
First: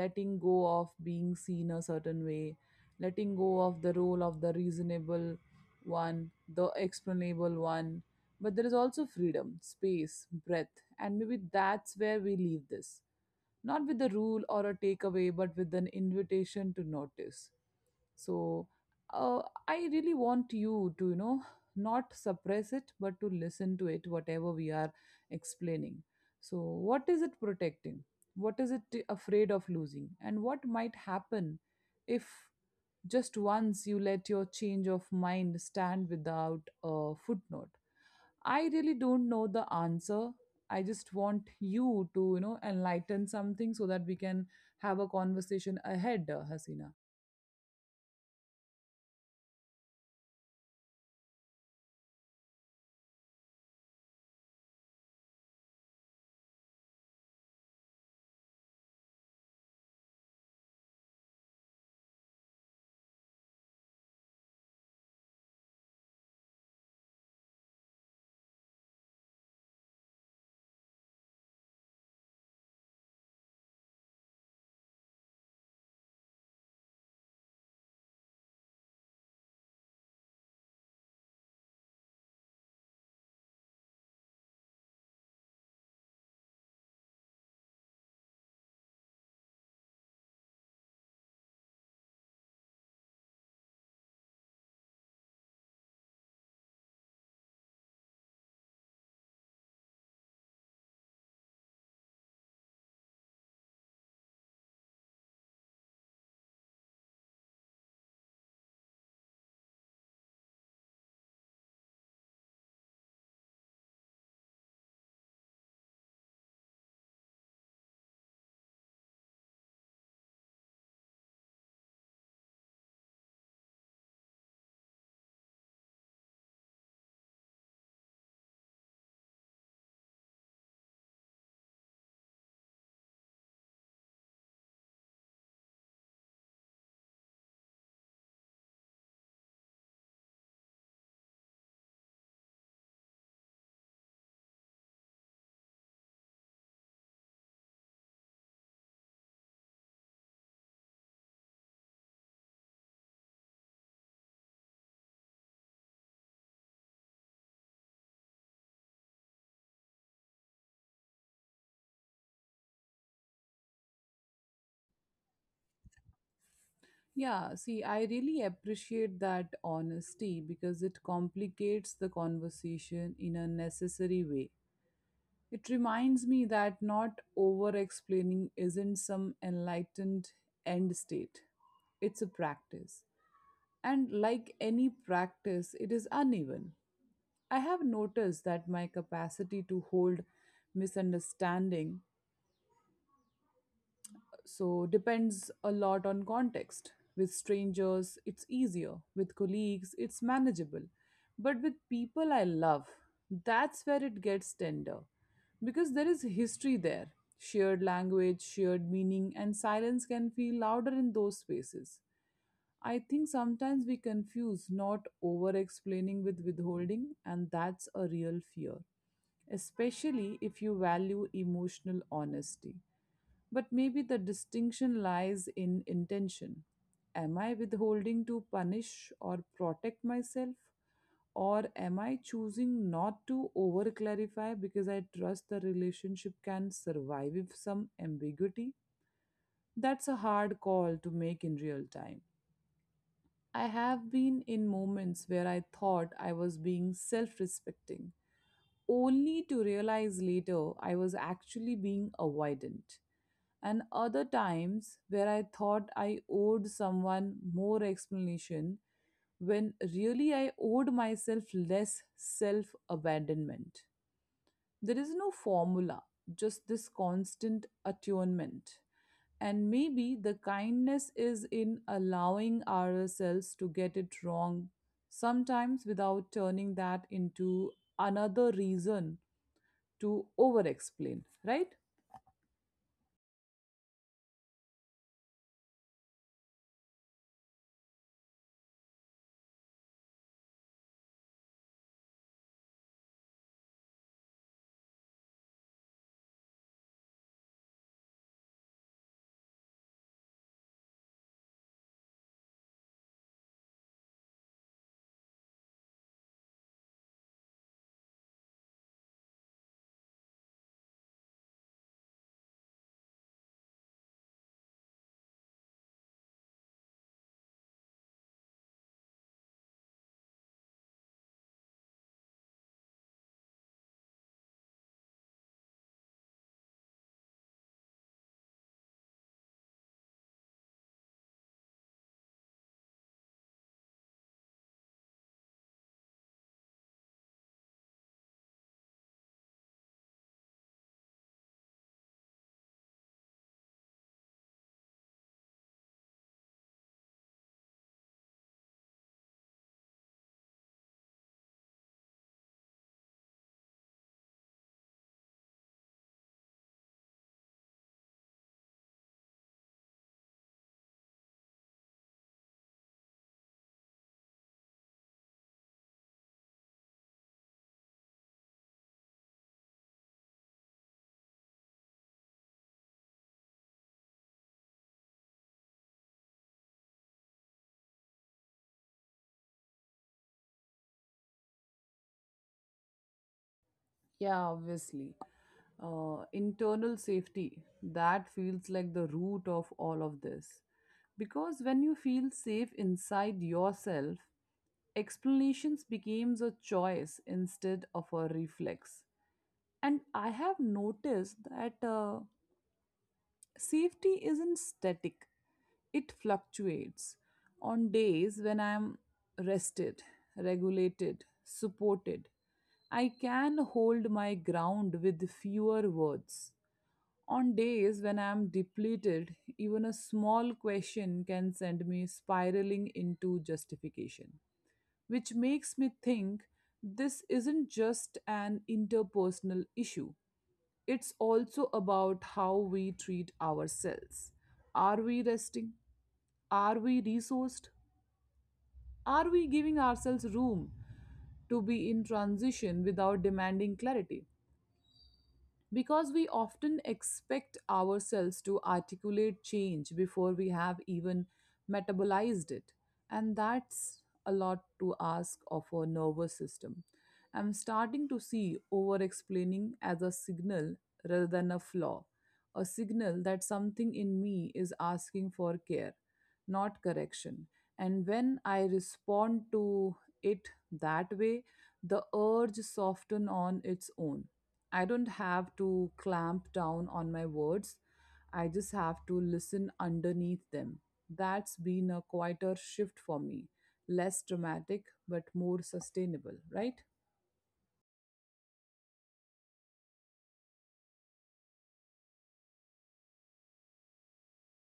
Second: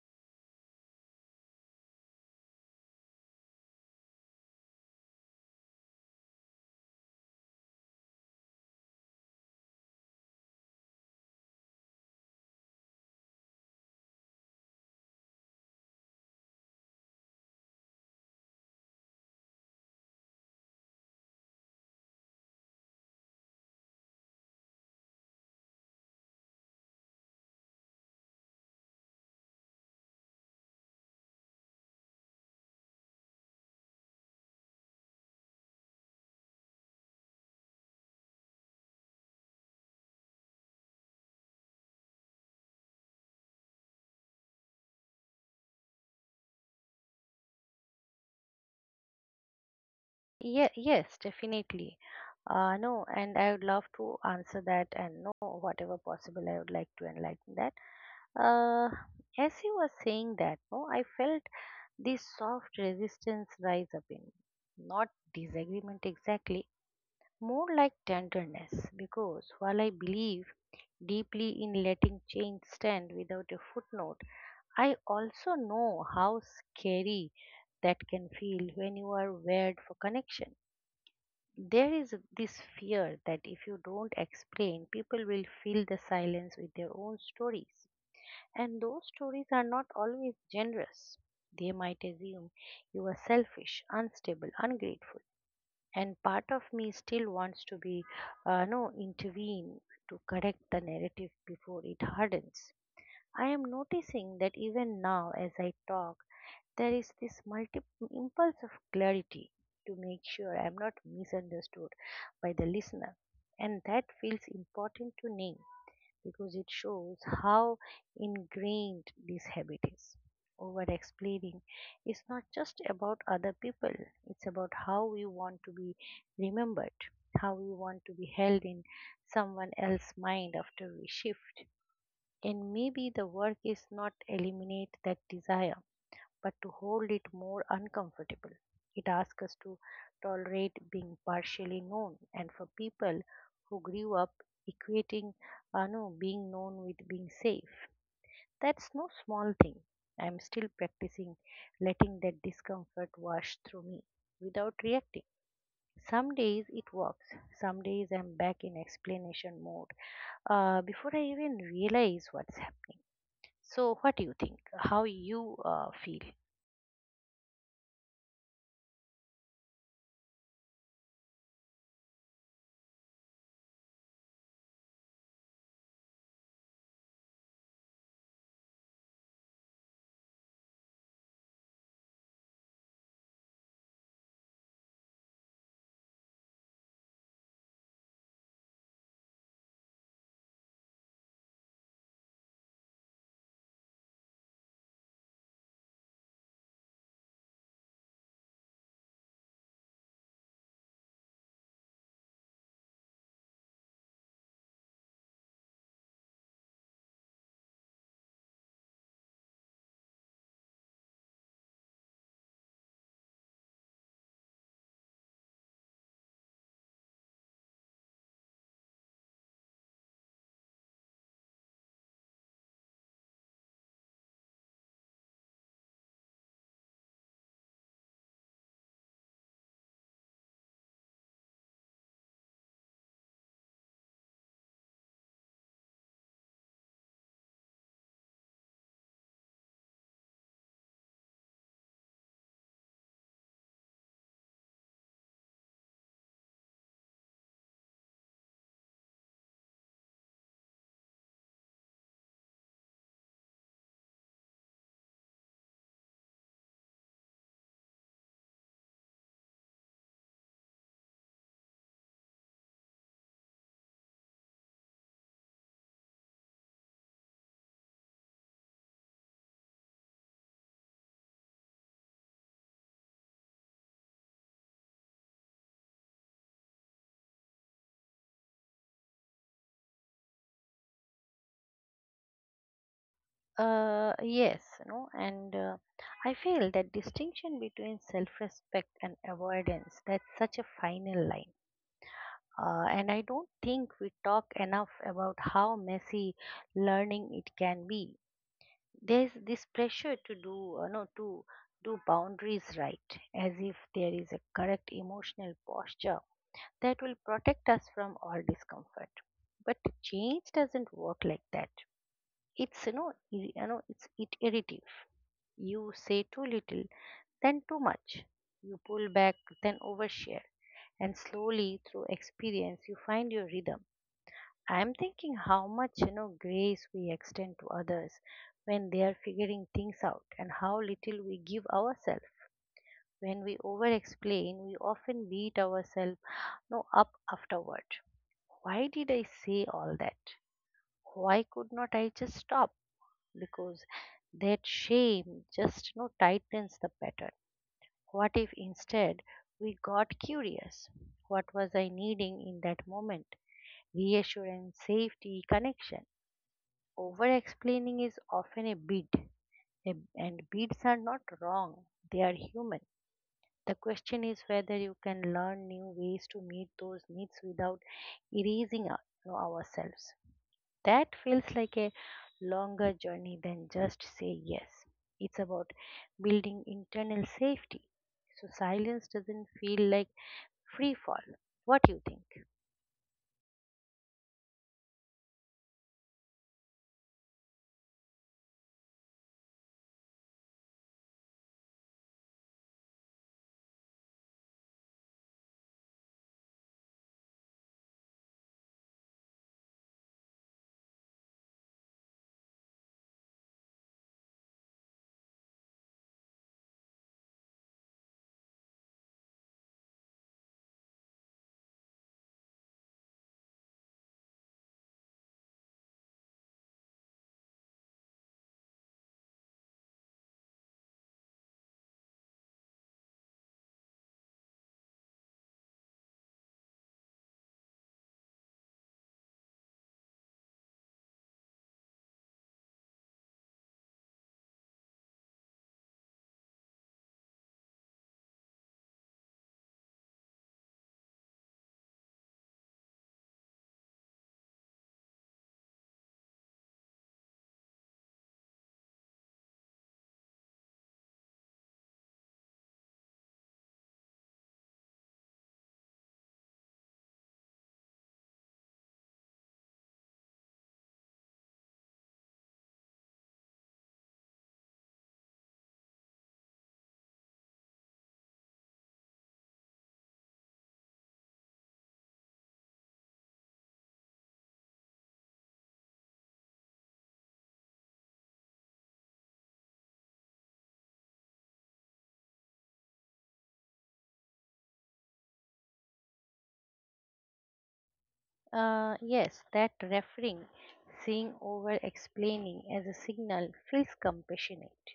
S1: letting go of being seen a certain way, letting go of the role of the reasonable one, the explainable one, but there is also freedom, space, breath. And maybe that's where we leave this, not with a rule or a takeaway, but with an invitation to notice. So, uh, I really want you to, not suppress it, but to listen to it, whatever we are explaining. So, what is it protecting? What is afraid of losing? And what might happen if, just once, you let your change of mind stand without a footnote? I really don't know the answer. I just want you to, enlighten something so that we can have a conversation ahead, Hasina.
S2: Yeah, yes, definitely. No, And I would love to answer that, and no, whatever possible, I would like to enlighten that. Uh, as you were saying that, no, I felt this soft resistance rise up in me. Not disagreement exactly, more like tenderness, because while I believe deeply in letting change stand without a footnote, I also know how scary that can feel when you are wired for connection. There is this fear that if you don't explain, people will fill the silence with their own stories. And those stories are not always generous. They might assume you are selfish, unstable, ungrateful. And part of me still wants to be, no, intervene to correct the narrative before it hardens. I am noticing that even now as I talk, there is this impulse of clarity, to make sure I am not misunderstood by the listener. And that feels important to name, because it shows how ingrained this habit is. Over explaining is not just about other people, it's about how we want to be remembered, how we want to be held in someone else's mind after we shift. And maybe the work is not eliminate that desire, but to hold it more uncomfortable. It asks us to tolerate being partially known. And for people who grew up equating no, being known with being safe, that's no small thing. I'm still practicing letting that discomfort wash through me without reacting. Some days it works. Some days I'm back in explanation mode before I even realize what's happening. So, what do you think? How you feel?
S1: Yeah, see, I really appreciate that honesty because it complicates the conversation in a necessary way. It reminds me that not over explaining isn't some enlightened end state, it's a practice. And like any practice, it is uneven. I have noticed that my capacity to hold misunderstanding so depends a lot on context. With strangers, it's easier. With colleagues, it's manageable. But with people I love, that's where it gets tender. Because there is history there, shared language, shared meaning, and silence can feel louder in those spaces. I think sometimes we confuse not over explaining with withholding, and that's a real fear, especially if you value emotional honesty. But maybe the distinction lies in intention. Am I withholding to punish or protect myself? Or am I choosing not to over clarify because I trust the relationship can survive with some ambiguity? That's a hard call to make in real time. I have been in moments where I thought I was being self respecting, only to realize later I was actually being avoidant, and other times where I thought I owed someone more explanation when really I owed myself less self abandonment. There is no formula, just this constant attunement. And maybe the kindness is in allowing ourselves to get it wrong sometimes, without turning that into another reason to over explain, right?
S2: Yes, no, and I feel that distinction between self-respect and avoidance, that's such a final line. And I don't think we talk enough about how messy learning it can be. There's this pressure to do, no, to do boundaries right, as if there is a correct emotional posture that will protect us from all discomfort. But change doesn't work like that. It's you know ir- you know it's it irritative. You say too little, then too much, you pull back, then overshare, and slowly through experience you find your rhythm. I'm thinking how much grace we extend to others when they are figuring things out, and how little we give ourselves. When we over explain, we often beat ourselves no up afterward. Why did I say all that? Why could not I just stop? Because that shame just, tightens the pattern. What if instead we got curious? What was I needing in that moment? Reassurance, safety, connection. Over explaining is often a bid, and bids are not wrong, they are human. The question is whether you can learn new ways to meet those needs without erasing ourselves. That feels like a longer journey than just say yes. It's about building internal safety, so silence doesn't feel like free fall. What do you think?
S1: Yeah, obviously. Internal safety, that feels like the root of all of this, because when you feel safe inside yourself, explanations becomes a choice instead of a reflex. And I have noticed that, safety isn't static, it fluctuates. On days when I'm rested, regulated, supported, I can hold my ground with fewer words. On days when I am depleted, even a small question can send me spiraling into justification, which makes me think this isn't just an interpersonal issue. It's also about how we treat ourselves. Are we resting? Are we resourced? Are we giving ourselves room to be in transition without demanding clarity? Because we often expect ourselves to articulate change before we have even metabolized it. And that's a lot to ask of our nervous system. I'm starting to see over explaining as a signal rather than a flaw, a signal that something in me is asking for care, not correction. And when I respond to it that way, the urge soften on its own. I don't have to clamp down on my words. I just have to listen underneath them. That's been a quieter shift for me. Less dramatic, but more sustainable, right?
S2: Yes, that referring, seeing over explaining as a signal feels compassionate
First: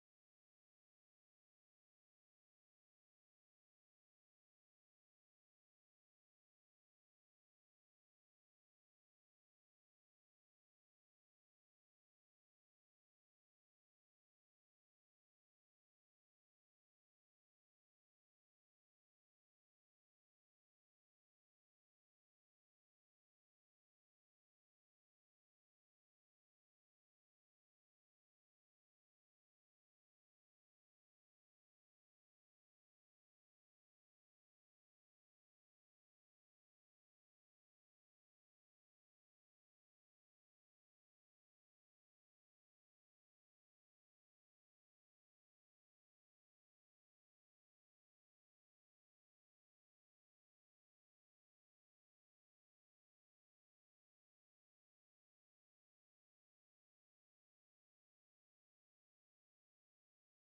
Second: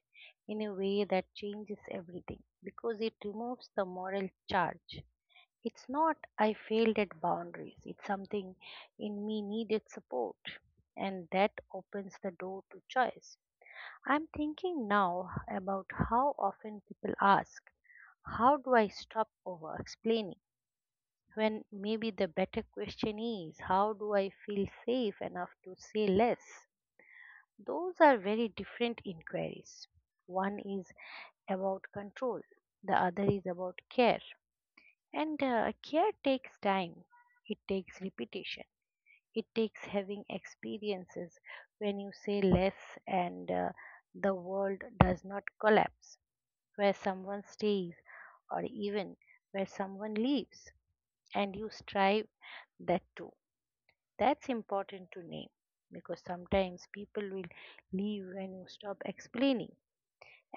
S2: in a way that changes everything, because it removes the moral charge. It's not I failed at boundaries, it's something in me needed support, and that opens the door to choice. I'm thinking now about how often people ask, how do I stop over explaining? When maybe the better question is, how do I feel safe enough to say less? Those are very different inquiries. One is about control, the other is about care. And care takes time, it takes repetition, it takes having experiences when you say less and the world does not collapse, where someone stays, or even where someone leaves, and you strive that too. That's important to name, because sometimes people will leave when you stop explaining,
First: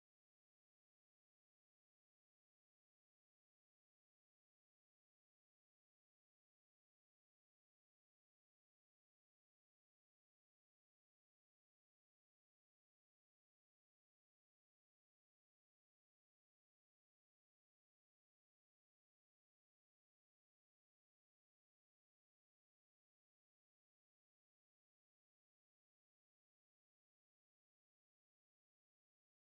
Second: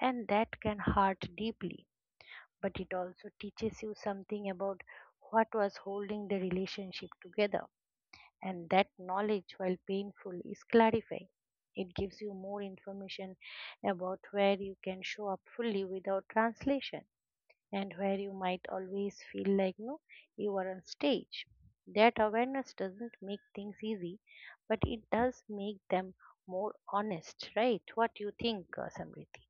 S2: and that can hurt deeply, but it also teaches you something about what was holding the relationship together. And that knowledge, while painful, is clarifying. It gives you more information about where you can show up fully without translation, and where you might always feel like no you are on stage. That awareness doesn't make things easy, but it does make them more honest, right? What do you think, Samriti?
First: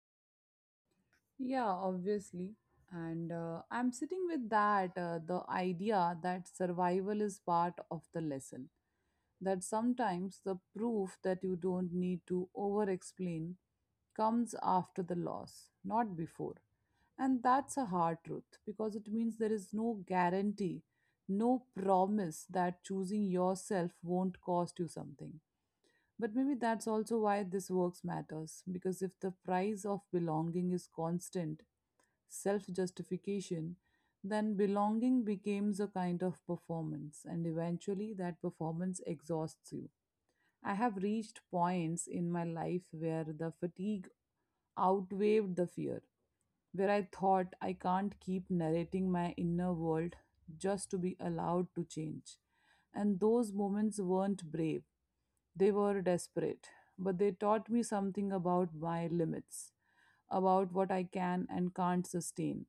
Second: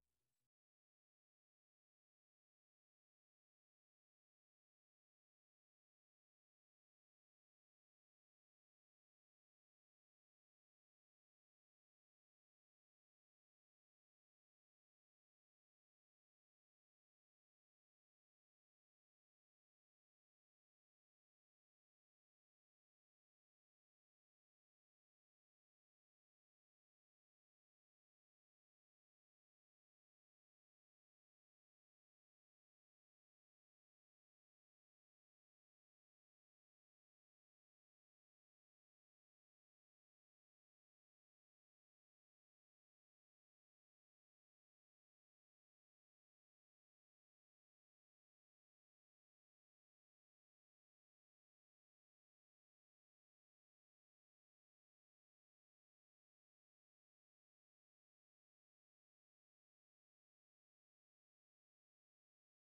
S1: Yeah, obviously. And I'm sitting with that the idea that survival is part of the lesson. That sometimes the proof that you don't need to over explain comes after the loss, not before. And that's a hard truth because it means there is no guarantee, no promise that choosing yourself won't cost you something. But maybe that's also why this works matters, because if the price of belonging is constant self justification, then belonging becomes a kind of performance, and eventually that performance exhausts you. I have reached points in my life where the fatigue outweighed the fear, where I thought I can't keep narrating my inner world just to be allowed to change. And those moments weren't brave, they were desperate, but they taught me something about my limits, about what I can and can't sustain.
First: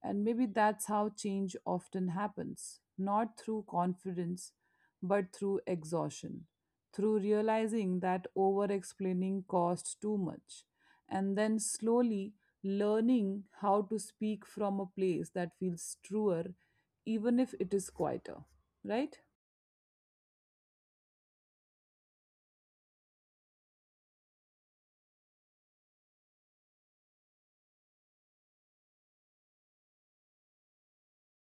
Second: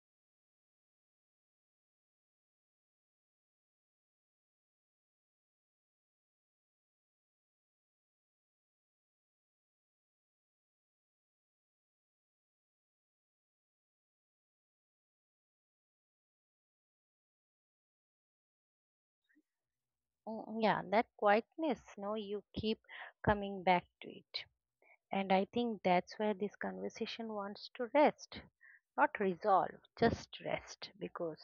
S1: And maybe that's how change often happens, not through confidence, but through exhaustion, through realizing that over explaining costs too much, and then slowly learning how to speak from a place that feels truer, even if it is quieter, right?
S2: Mm, yeah, that quietness, no, you keep coming back to it. And I think that's where this conversation wants to rest. Not resolve, just rest. Because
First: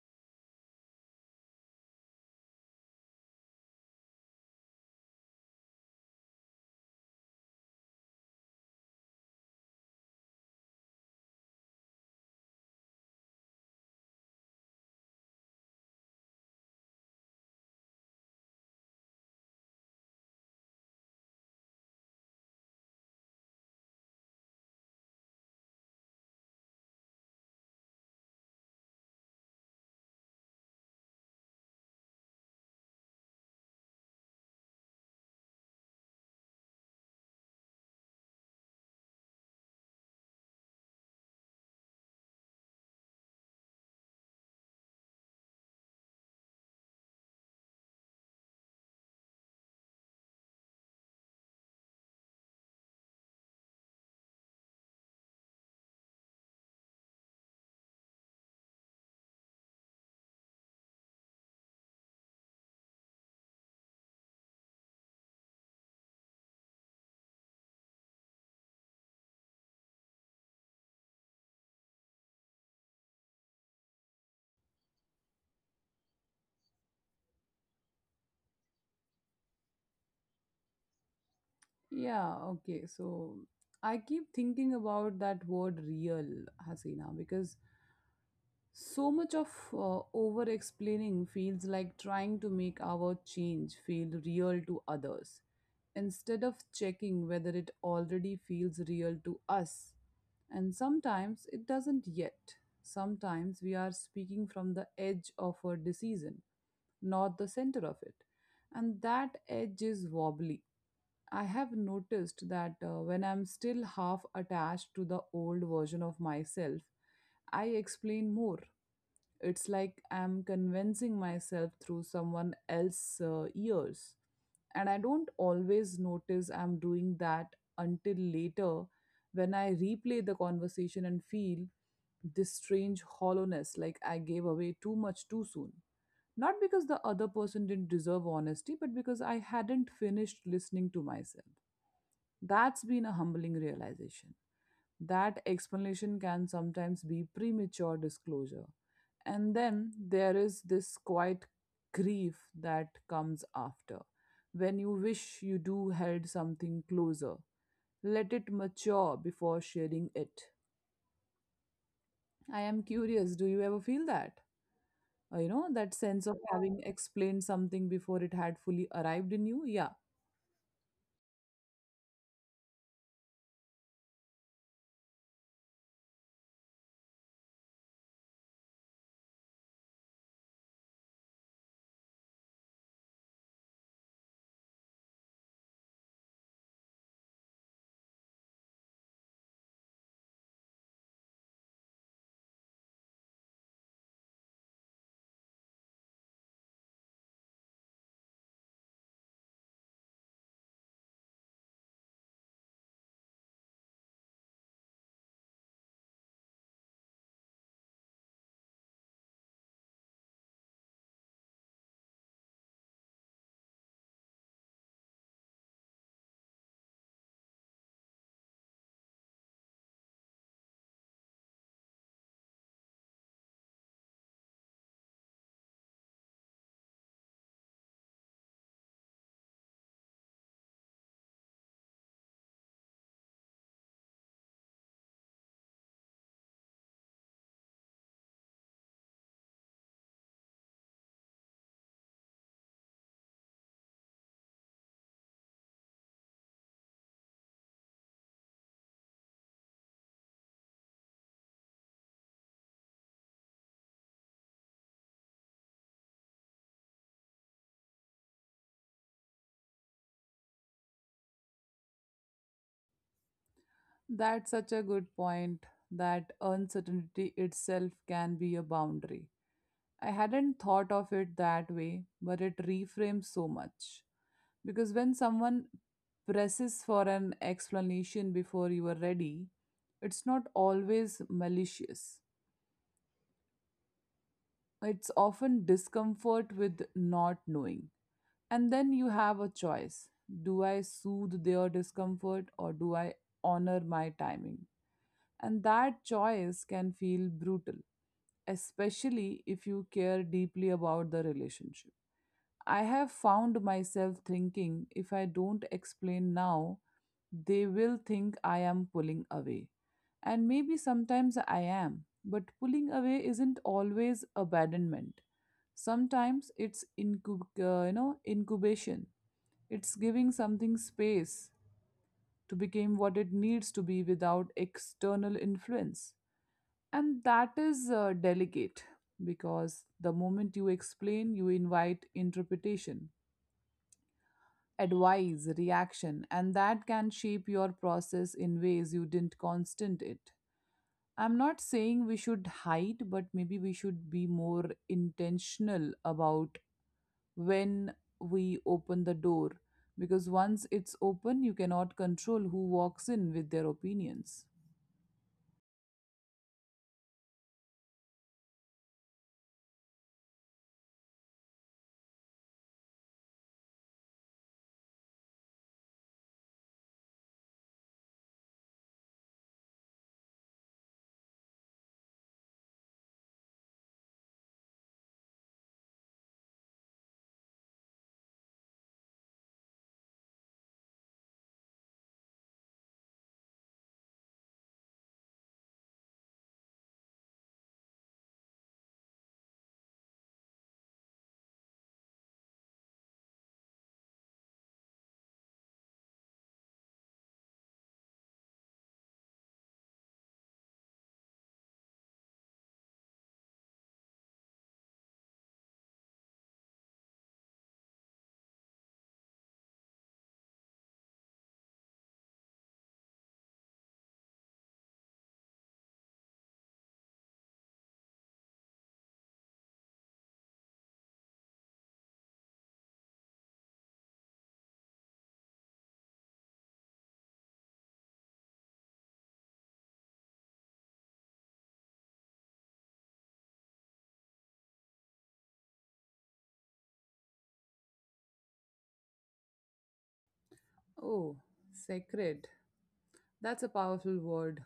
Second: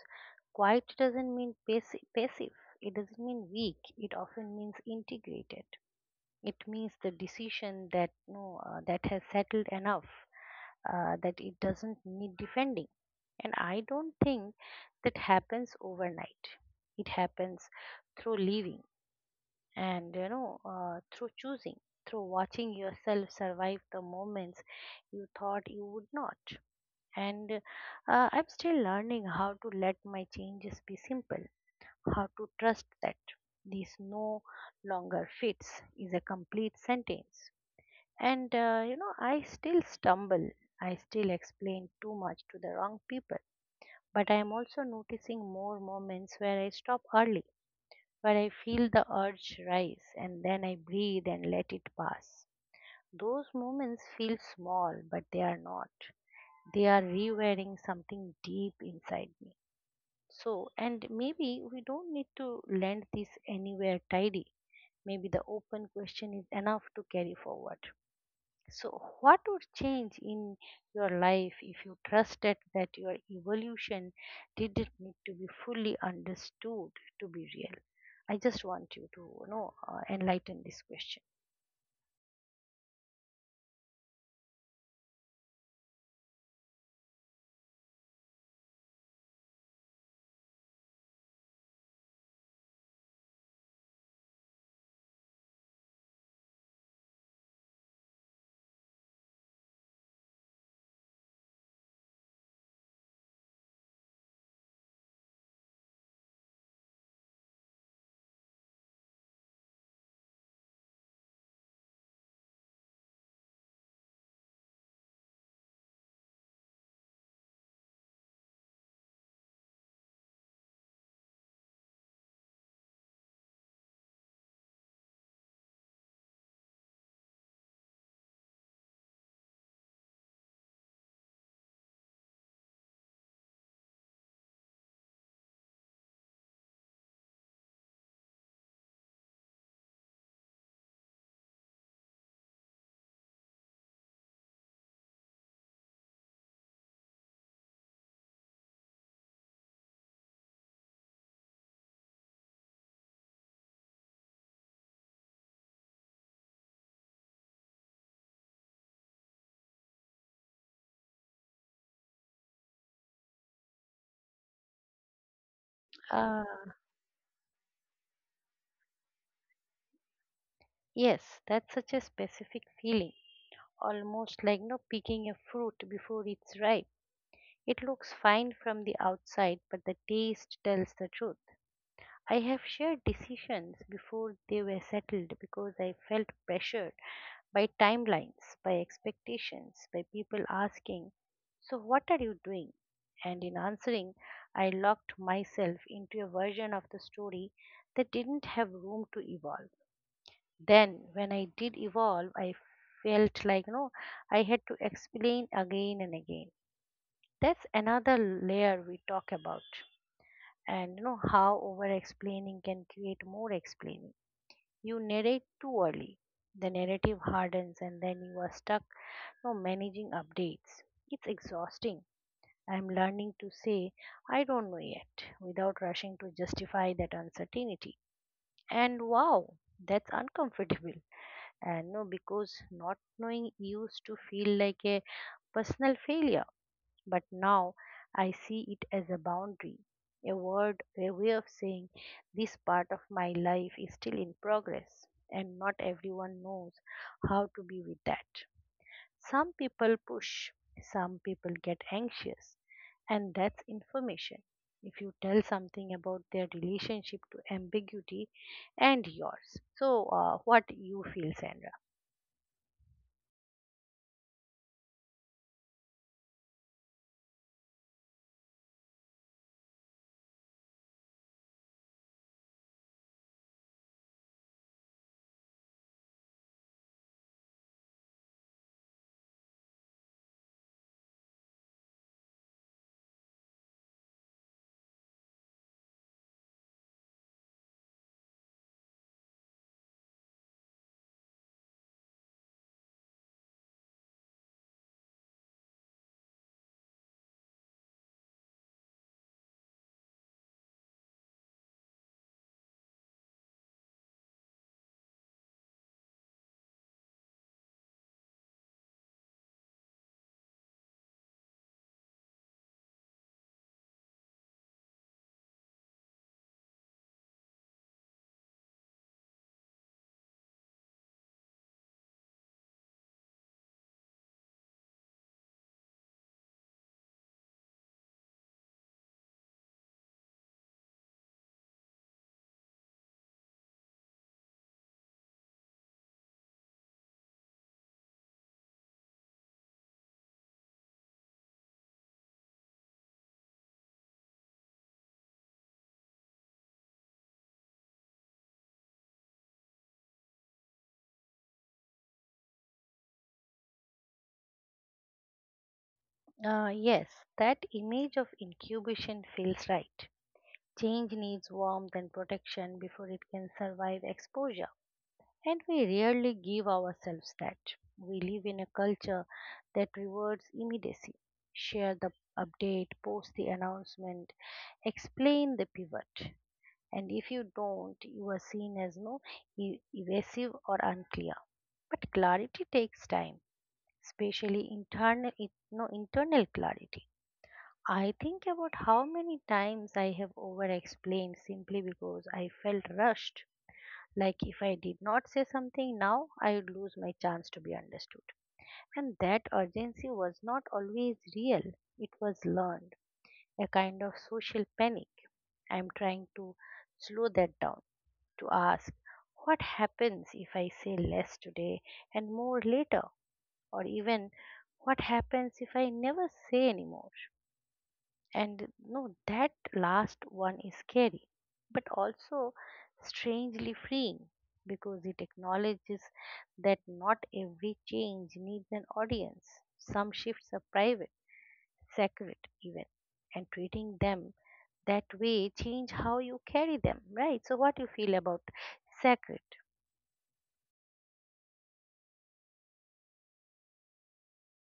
S2: quiet doesn't mean passive. It doesn't mean weak. It often means integrated. It means the decision that no, that has settled enough that it doesn't need defending. And I don't think that happens overnight. It happens through living, and through choosing, through watching yourself survive the moments you thought you would not. And I'm still learning how to let my changes be simple, how to trust that this no longer fits is a complete sentence. And I still stumble, I still explain too much to the wrong people, but I am also noticing more moments where I stop early, but I feel the urge rise and then I breathe and let it pass. Those moments feel small, but they are not. They are rewiring something deep inside me. So, and maybe we don't need to land this anywhere tidy. Maybe the open question is enough to carry forward. So, what would change in your life if you trusted that your evolution didn't need to be fully understood to be real? I just want you to enlighten this question.
S1: Yeah, okay. So I keep thinking about that word real, Hasina, because so much of over explaining feels like trying to make our change feel real to others instead of checking whether it already feels real to us. And sometimes it doesn't yet. Sometimes we are speaking from the edge of a decision, not the center of it. And that edge is wobbly. I have noticed that, when I'm still half attached to the old version of myself, I explain more. It's like I'm convincing myself through someone else's ears. And I don't always notice I'm doing that until later, when I replay the conversation and feel this strange hollowness, like I gave away too much too soon. Not because the other person didn't deserve honesty, but because I hadn't finished listening to myself. That's been a humbling realization. That explanation can sometimes be premature disclosure. And then there is this quiet grief that comes after. When you wish you do held something closer, let it mature before sharing it. I am curious, do you ever feel that? You know, that sense of
S2: Uh,
S1: having explained something before it had fully arrived in you? Yeah.
S2: Yes, that's such a specific feeling, almost like no picking a fruit before it's ripe. It looks fine from the outside, but the taste tells the truth. I have shared decisions before they were settled because I felt pressured by timelines, by expectations, by people asking, so, what are you doing? And in answering, I locked myself into a version of the story that didn't have room to evolve. Then, when I did evolve, I felt like, I had to explain again and again. That's another layer we talk about, and how over explaining can create more explaining. You narrate too early, the narrative hardens, and then you are stuck, managing updates. It's exhausting. I'm learning to say I don't know yet without rushing to justify that uncertainty. And wow, that's uncomfortable, and no, because not knowing used to feel like a personal failure. But now I see it as a boundary, a word, a way of saying this part of my life is still in progress, and not everyone knows how to be with that. Some people push, some people get anxious, and that's information. If you tell something about their relationship to ambiguity and yours. So, what you feel, Sandra?
S1: That's such a good point, that uncertainty itself can be a boundary. I hadn't thought of it that way, but it reframes so much. Because when someone presses for an explanation before you are ready, it's not always malicious. It's often discomfort with not knowing. And then you have a choice: do I soothe their discomfort, or do I honor my timing? And that choice can feel brutal, especially if you care deeply about the relationship. I have found myself thinking, if I don't explain now, they will think I am pulling away. And maybe sometimes I am, but pulling away isn't always abandonment. Sometimes it's incubation. It's giving something space to become what it needs to be without external influence. And that is delicate, because the moment you explain, you invite interpretation, advice, reaction, and that can shape your process in ways you didn't constant it. I'm not saying we should hide, but maybe we should be more intentional about when we open the door, because once it's open, you cannot control who walks in with their opinions.
S2: Yes, that image of incubation feels right. Change needs warmth and protection before it can survive exposure. And we rarely give ourselves that. We live in a culture that rewards immediacy. Share the update, post the announcement, explain the pivot. And if you don't, you are seen as no evasive or unclear. But clarity takes time, especially internal, no, internal clarity. I think about how many times I have over explained simply because I felt rushed. Like if I did not say something now, I would lose my chance to be understood. And that urgency was not always real, it was learned, a kind of social panic. I'm trying to slow that down, to ask what happens if I say less today and more later, or even what happens if I never say anymore. And no, that last one is scary, but also strangely freeing, because it acknowledges that not every change needs an audience. Some shifts are private, sacred, even, and treating them that way change how you carry them, right? So what you feel about sacred?
S1: Oh, sacred. That's a powerful word,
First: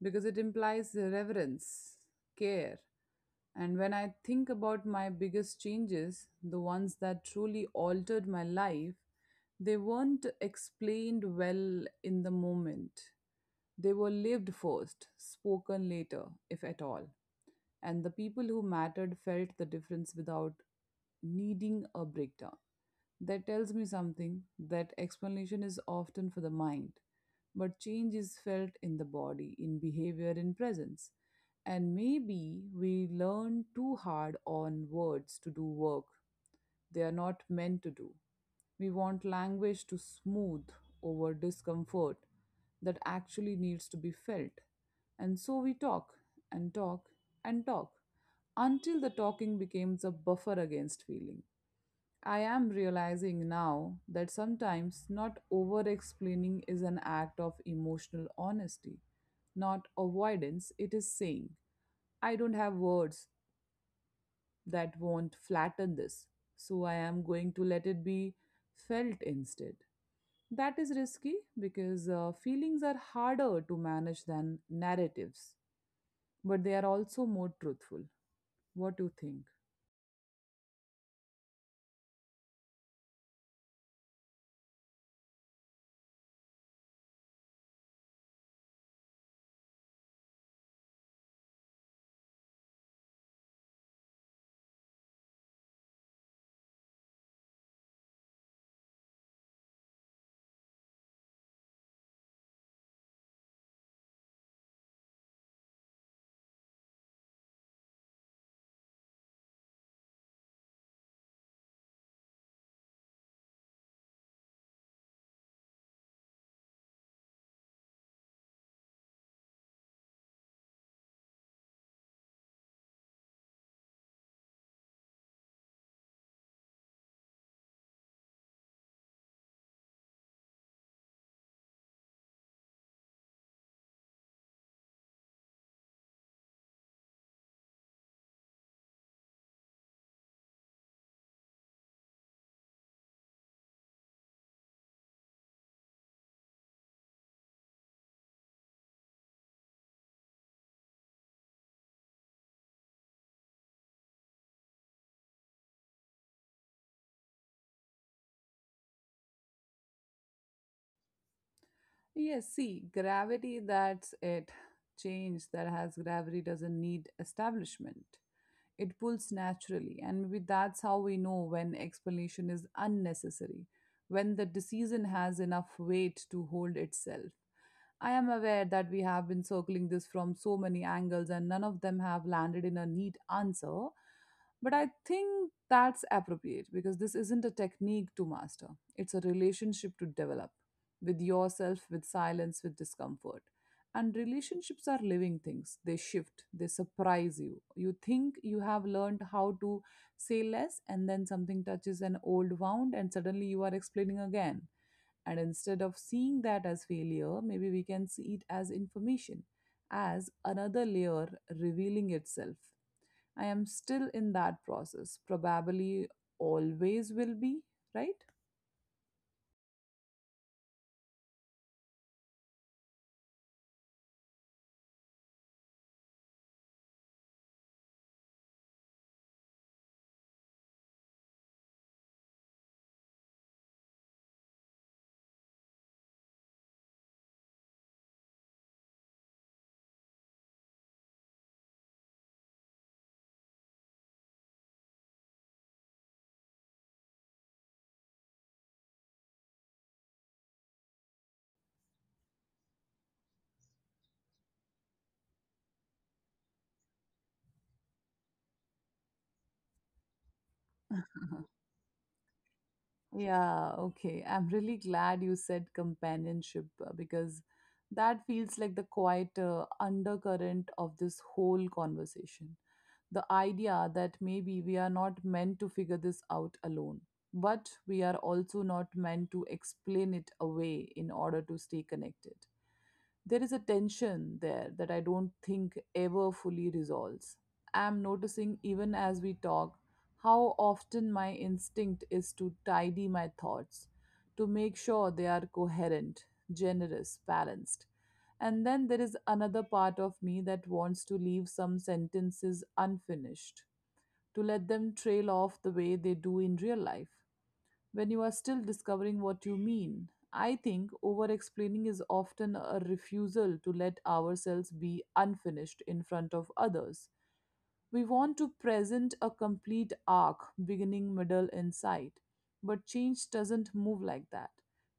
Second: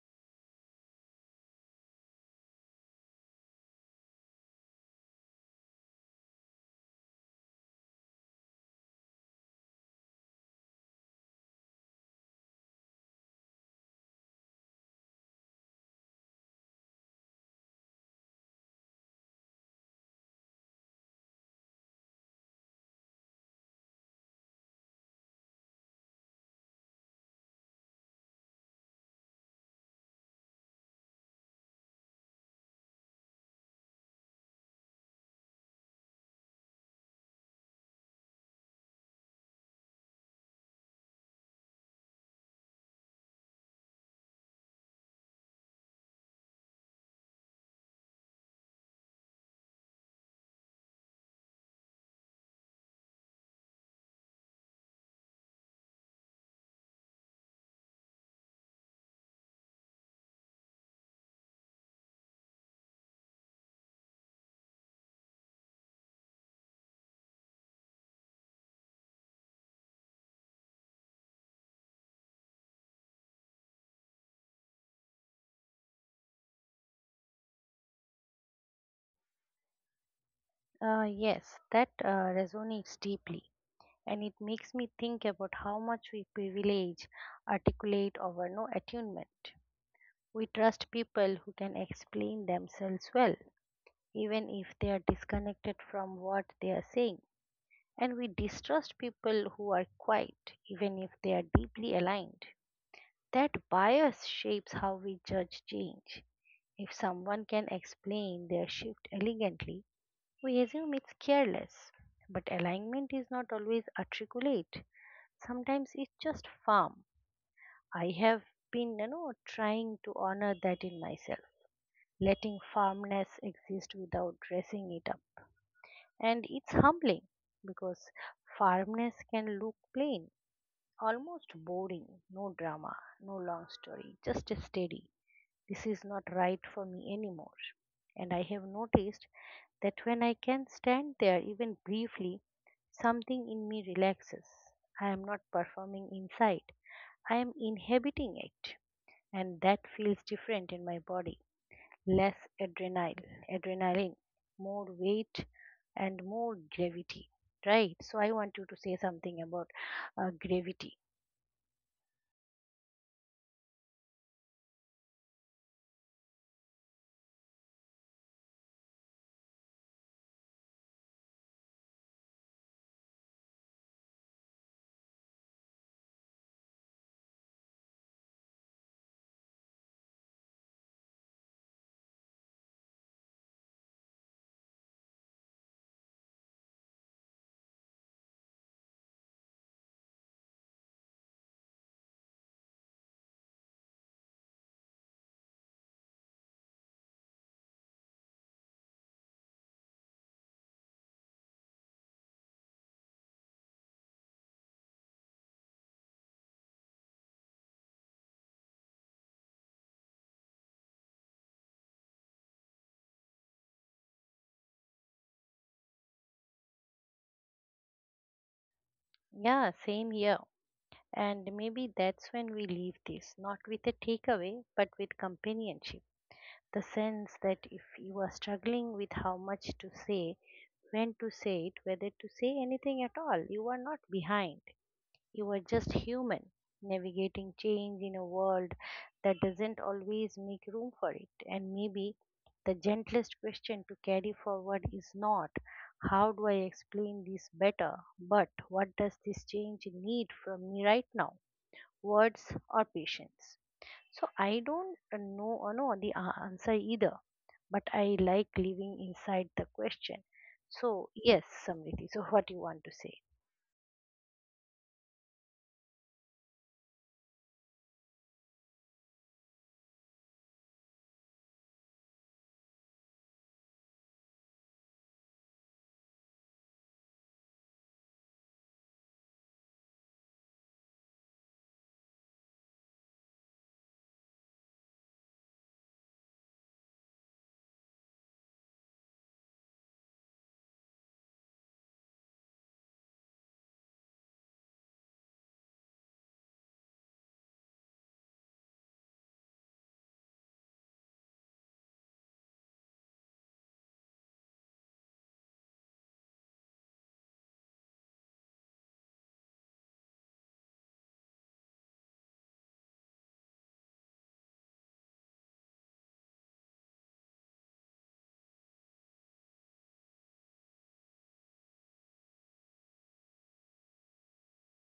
S1: because it implies reverence, care. And when I think about my biggest changes, the ones that truly altered my life, they weren't explained well in the moment. They were lived first, spoken later, if at all. And the people who mattered felt the difference without needing a breakdown. That tells me something, that explanation is often for the mind, but change is felt in the body, in behavior, in presence. And maybe we learn too hard on words to do work they are not meant to do. We want language to smooth over discomfort that actually needs to be felt. And so we talk and talk and talk until the talking becomes a buffer against feeling. I am realizing now that sometimes not over explaining is an act of emotional honesty, not avoidance. It is saying, I don't have words that won't flatten this, so I am going to let it be felt instead. That is risky, because feelings are harder to manage than narratives, but they are also more truthful. What do you think?
S2: Yes, that resonates deeply, and it makes me think about how much we privilege articulate over no attunement. We trust people who can explain themselves well, even if they are disconnected from what they are saying. And we distrust people who are quiet, even if they are deeply aligned. That bias shapes how we judge change. If someone can explain their shift elegantly, we assume it's careless. But alignment is not always articulate, sometimes it's just firm. I have been trying to honor that in myself, letting farmness exist without dressing it up. And it's humbling because farmness can look plain, almost boring, no drama, no long story, just a steady. This is not right for me anymore. And I have noticed that when I can stand there even briefly, something in me relaxes. I am not performing inside, I am inhabiting it, and that feels different in my body. Less adrenal, adrenaline, more weight, and more gravity, right? So I want you to say something about gravity.
S1: Yes, see, gravity, that's it. Change that has gravity doesn't need establishment. It pulls naturally, and maybe that's how we know when explanation is unnecessary, when the decision has enough weight to hold itself. I am aware that we have been circling this from so many angles and none of them have landed in a neat answer. But I think that's appropriate, because this isn't a technique to master, it's a relationship to develop with yourself, with silence, with discomfort. And relationships are living things. They shift, they surprise you. You think you have learned how to say less, and then something touches an old wound, and suddenly you are explaining again. And instead of seeing that as failure, maybe we can see it as information, as another layer revealing itself. I am still in that process, probably always will be, right?
S2: Yeah, same here. And maybe that's when we leave this, not with a takeaway, but with companionship. The sense that if you are struggling with how much to say, when to say it, whether to say anything at all, you are not behind. You are just human, navigating change in a world that doesn't always make room for it. And maybe the gentlest question to carry forward is not, how do I explain this better, but what does this change need from me right now? Words or patience? So I don't know the answer either, but I like living inside the question. So yes, Samriti. So what you want to say?
S1: Yeah, okay. I'm really glad you said companionship because that feels like the quiet undercurrent of this whole conversation. The idea that maybe we are not meant to figure this out alone, but we are also not meant to explain it away in order to stay connected, there is a tension there that I don't think ever fully resolves. I'm noticing even as we talk how often my instinct is to tidy my thoughts, to make sure they are coherent, generous, balanced. And then there is another part of me that wants to leave some sentences unfinished, to let them trail off the way they do in real life when you are still discovering what you mean. I think over explaining is often a refusal to let ourselves be unfinished in front of others. We want to present a complete arc, beginning, middle, and sight. But change doesn't move like that.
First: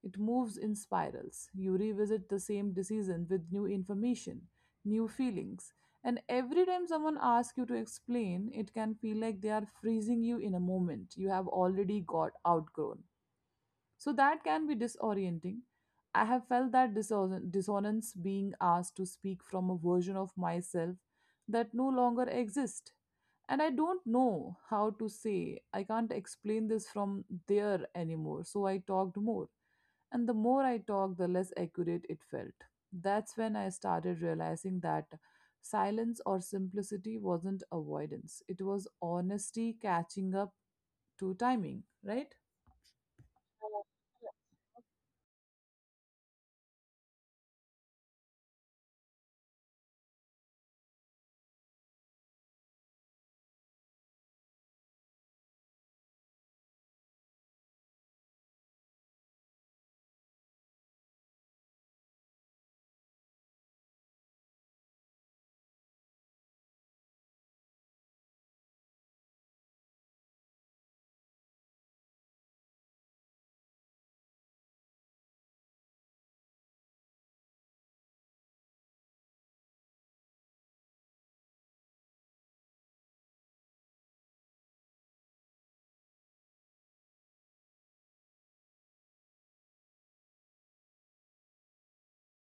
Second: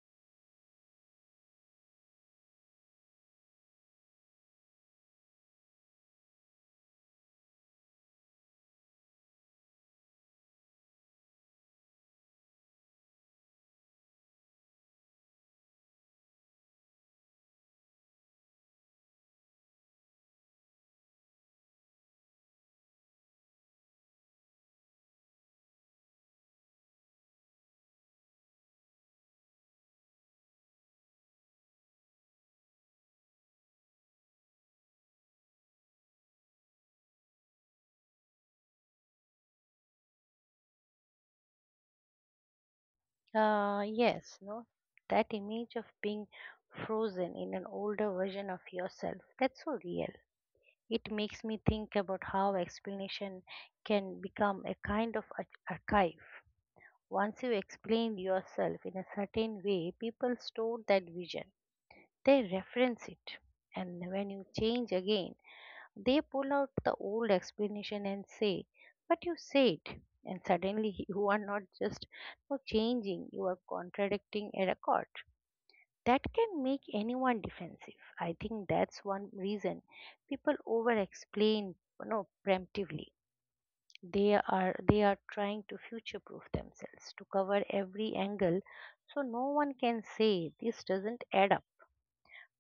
S1: It moves in spirals. You revisit the same decision with new information, new feelings. And every time someone asks you to explain, it can feel like they are freezing you in a moment you have already got outgrown. So that can be disorienting. I have felt that dissonance being asked to speak from a version of myself that no longer exists. And I don't know how to say, I can't explain this from there anymore. So I talked more. And the more I talked, the less accurate it felt. That's when I started realizing that silence or simplicity wasn't avoidance, it was honesty catching up to timing, right?
S2: Yes, no, that image of being frozen in an older version of yourself, that's so real. It makes me think about how explanation can become a kind of archive. Once you explain yourself in a certain way, people store that vision, they reference it. And when you change again, they pull out the old explanation and say, but you said, and suddenly you are not just not changing, you are contradicting a record. That can make anyone defensive. I think that's one reason people over explain, preemptively. They are trying to future proof themselves to cover every angle so no one can say this doesn't add up.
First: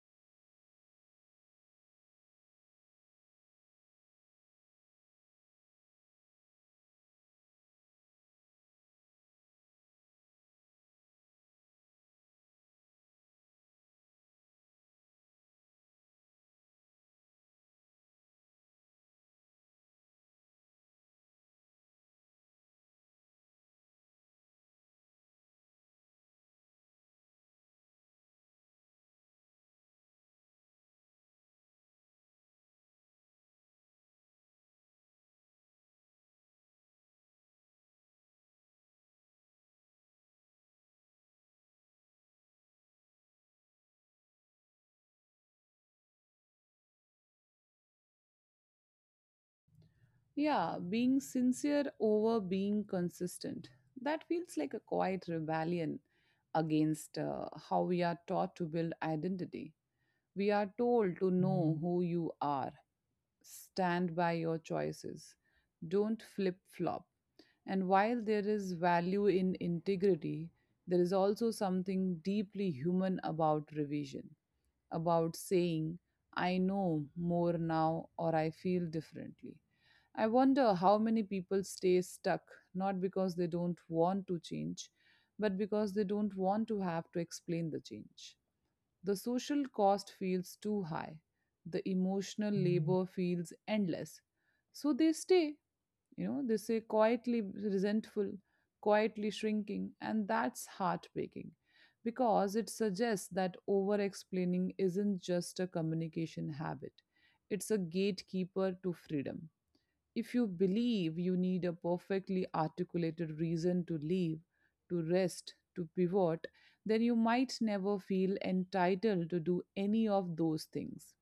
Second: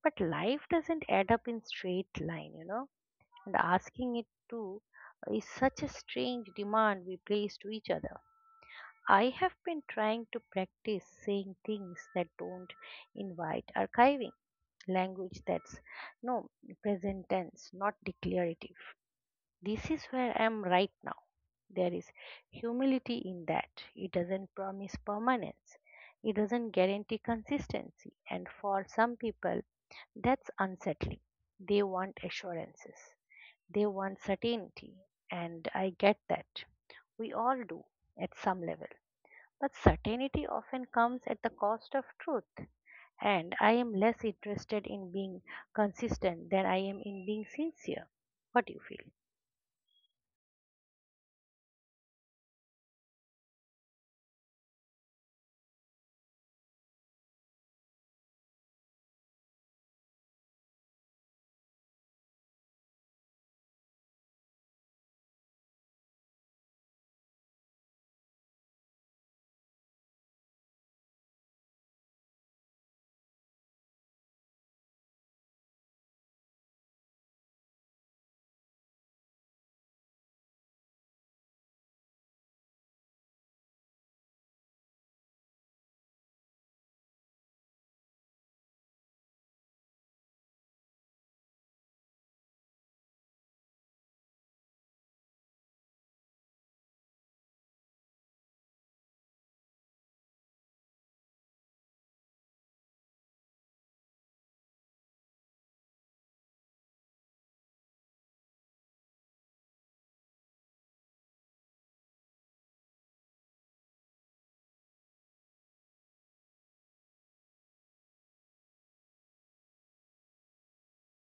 S2: But life doesn't add up in straight line, and asking it to is such a strange demand we place to each other. I have been trying to practice saying things that don't invite archiving, language that's no present tense, not declarative. This is where I am right now. There is humility in that. It doesn't promise permanence, it doesn't guarantee consistency, and for some people, that's unsettling. They want assurances. They want certainty, and I get that. We all do at some level. But certainty often comes at the cost of truth, and I am less interested in being consistent than I am in being sincere. What do you feel?
S1: Yeah, being sincere over being consistent. That feels like a quiet rebellion against how we are taught to build identity. We are told to know who you are, stand by your choices, don't flip flop. And while there is value in integrity, there is also something deeply human about revision, about saying, I know more now or I feel differently. I wonder how many people stay stuck, not because they don't want to change, but because they don't want to have to explain the change. The social cost feels too high. The emotional labor feels endless. So they stay, you know, they stay quietly resentful, quietly shrinking, and that's heartbreaking because it suggests that over explaining isn't just a communication habit, it's a gatekeeper to freedom. If you believe you need a perfectly articulated reason to leave, to rest, to pivot, then you might never feel entitled to do any of those things.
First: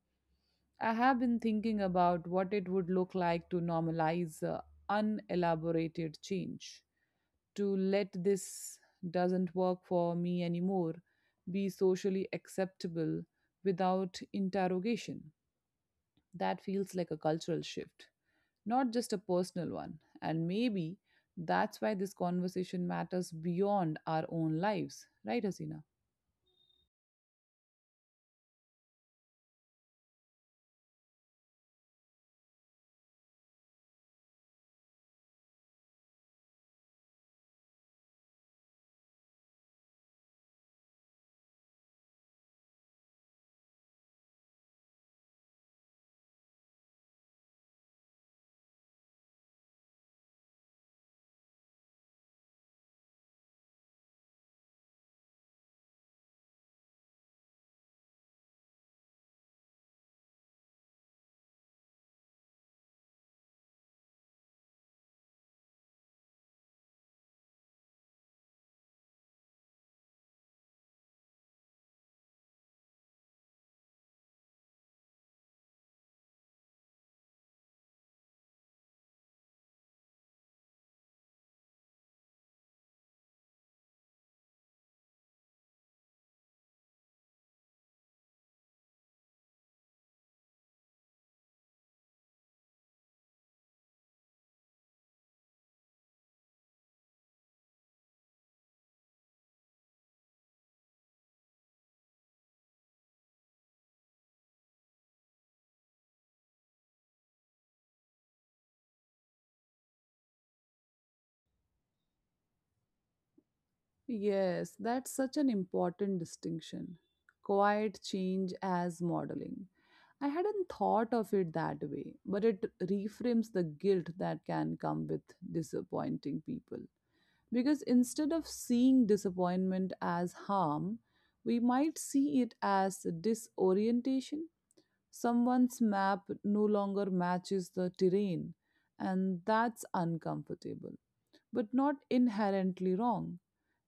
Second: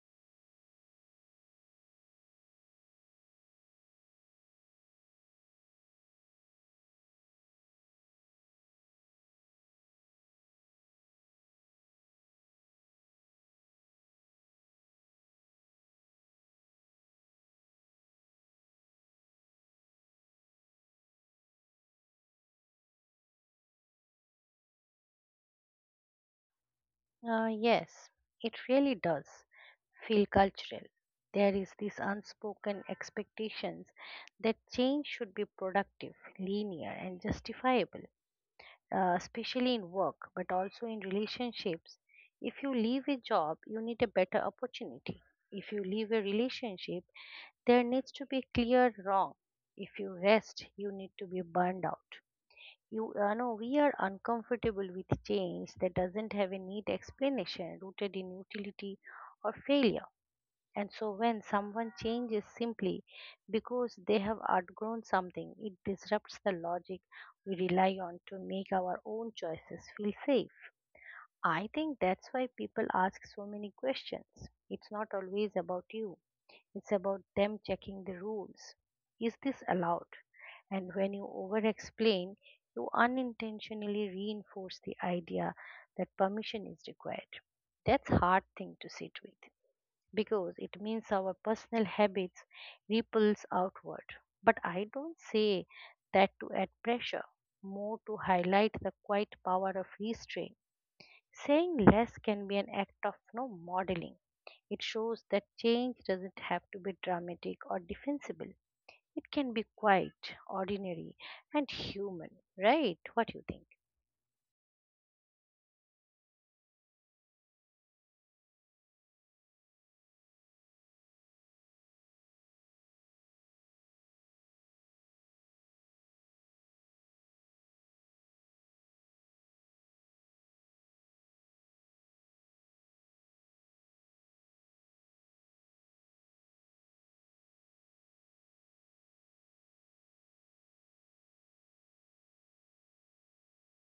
S1: I have been thinking about what it would look like to normalize unelaborated change, to let "this doesn't work for me anymore" be socially acceptable without interrogation. That feels like a cultural shift, not just a personal one. And maybe that's why this conversation matters beyond our own lives, right, Hasina?
S2: Yes, it really does feel cultural. There is this unspoken expectations that change should be productive, linear, and justifiable, especially in work, but also in relationships. If you leave a job, you need a better opportunity. If you leave a relationship, there needs to be clear wrong. If you rest, you need to be burned out. You know, we are uncomfortable with change that doesn't have a neat explanation rooted in utility or failure. And so when someone changes simply because they have outgrown something, it disrupts the logic we rely on to make our own choices feel safe. I think that's why people ask so many questions. It's not always about you, it's about them checking the rules. Is this allowed? And when you over explain, you unintentionally reinforce the idea that permission is required. That's hard thing to sit with because it means our personal habits ripples outward. But I don't say that to add pressure, more to highlight the quiet power of restraint. Saying less can be an act of no modeling. It shows that change doesn't have to be dramatic or defensible. It can be quiet, ordinary, and human, right? What do you think?
S1: Yes, that's such an important distinction. Quiet change as modeling. I hadn't thought of it that way, but it reframes the guilt that can come with disappointing people. Because instead of seeing disappointment as harm, we might see it as disorientation. Someone's map no longer matches the terrain, and that's uncomfortable, but not inherently wrong.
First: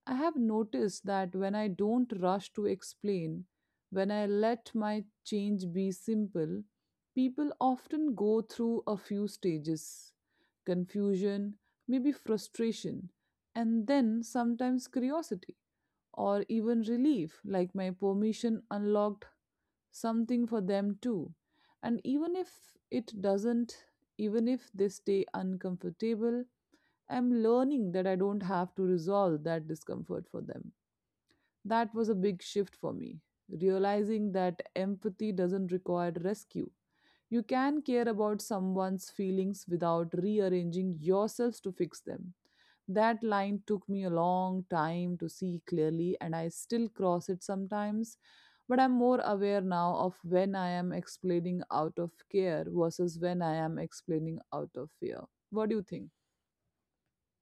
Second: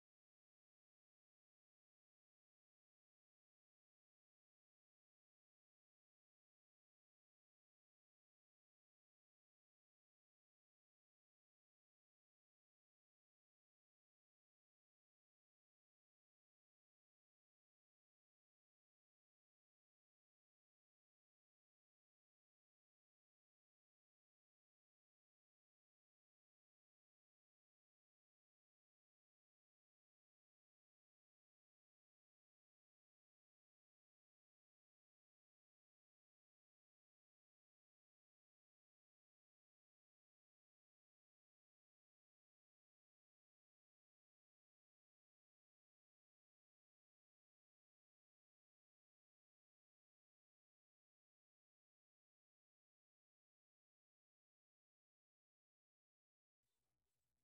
S1: I have noticed that when I don't rush to explain, when I let my change be simple, people often go through a few stages: confusion, maybe frustration, and then sometimes curiosity or even relief, like my permission unlocked something for them too. And even if it doesn't, even if they stay uncomfortable, I'm learning that I don't have to resolve that discomfort for them. That was a big shift for me, realizing that empathy doesn't require rescue. You can care about someone's feelings without rearranging yourselves to fix them. That line took me a long time to see clearly, and I still cross it sometimes, but I'm more aware now of when I am explaining out of care versus when I am explaining out of fear. What do you think?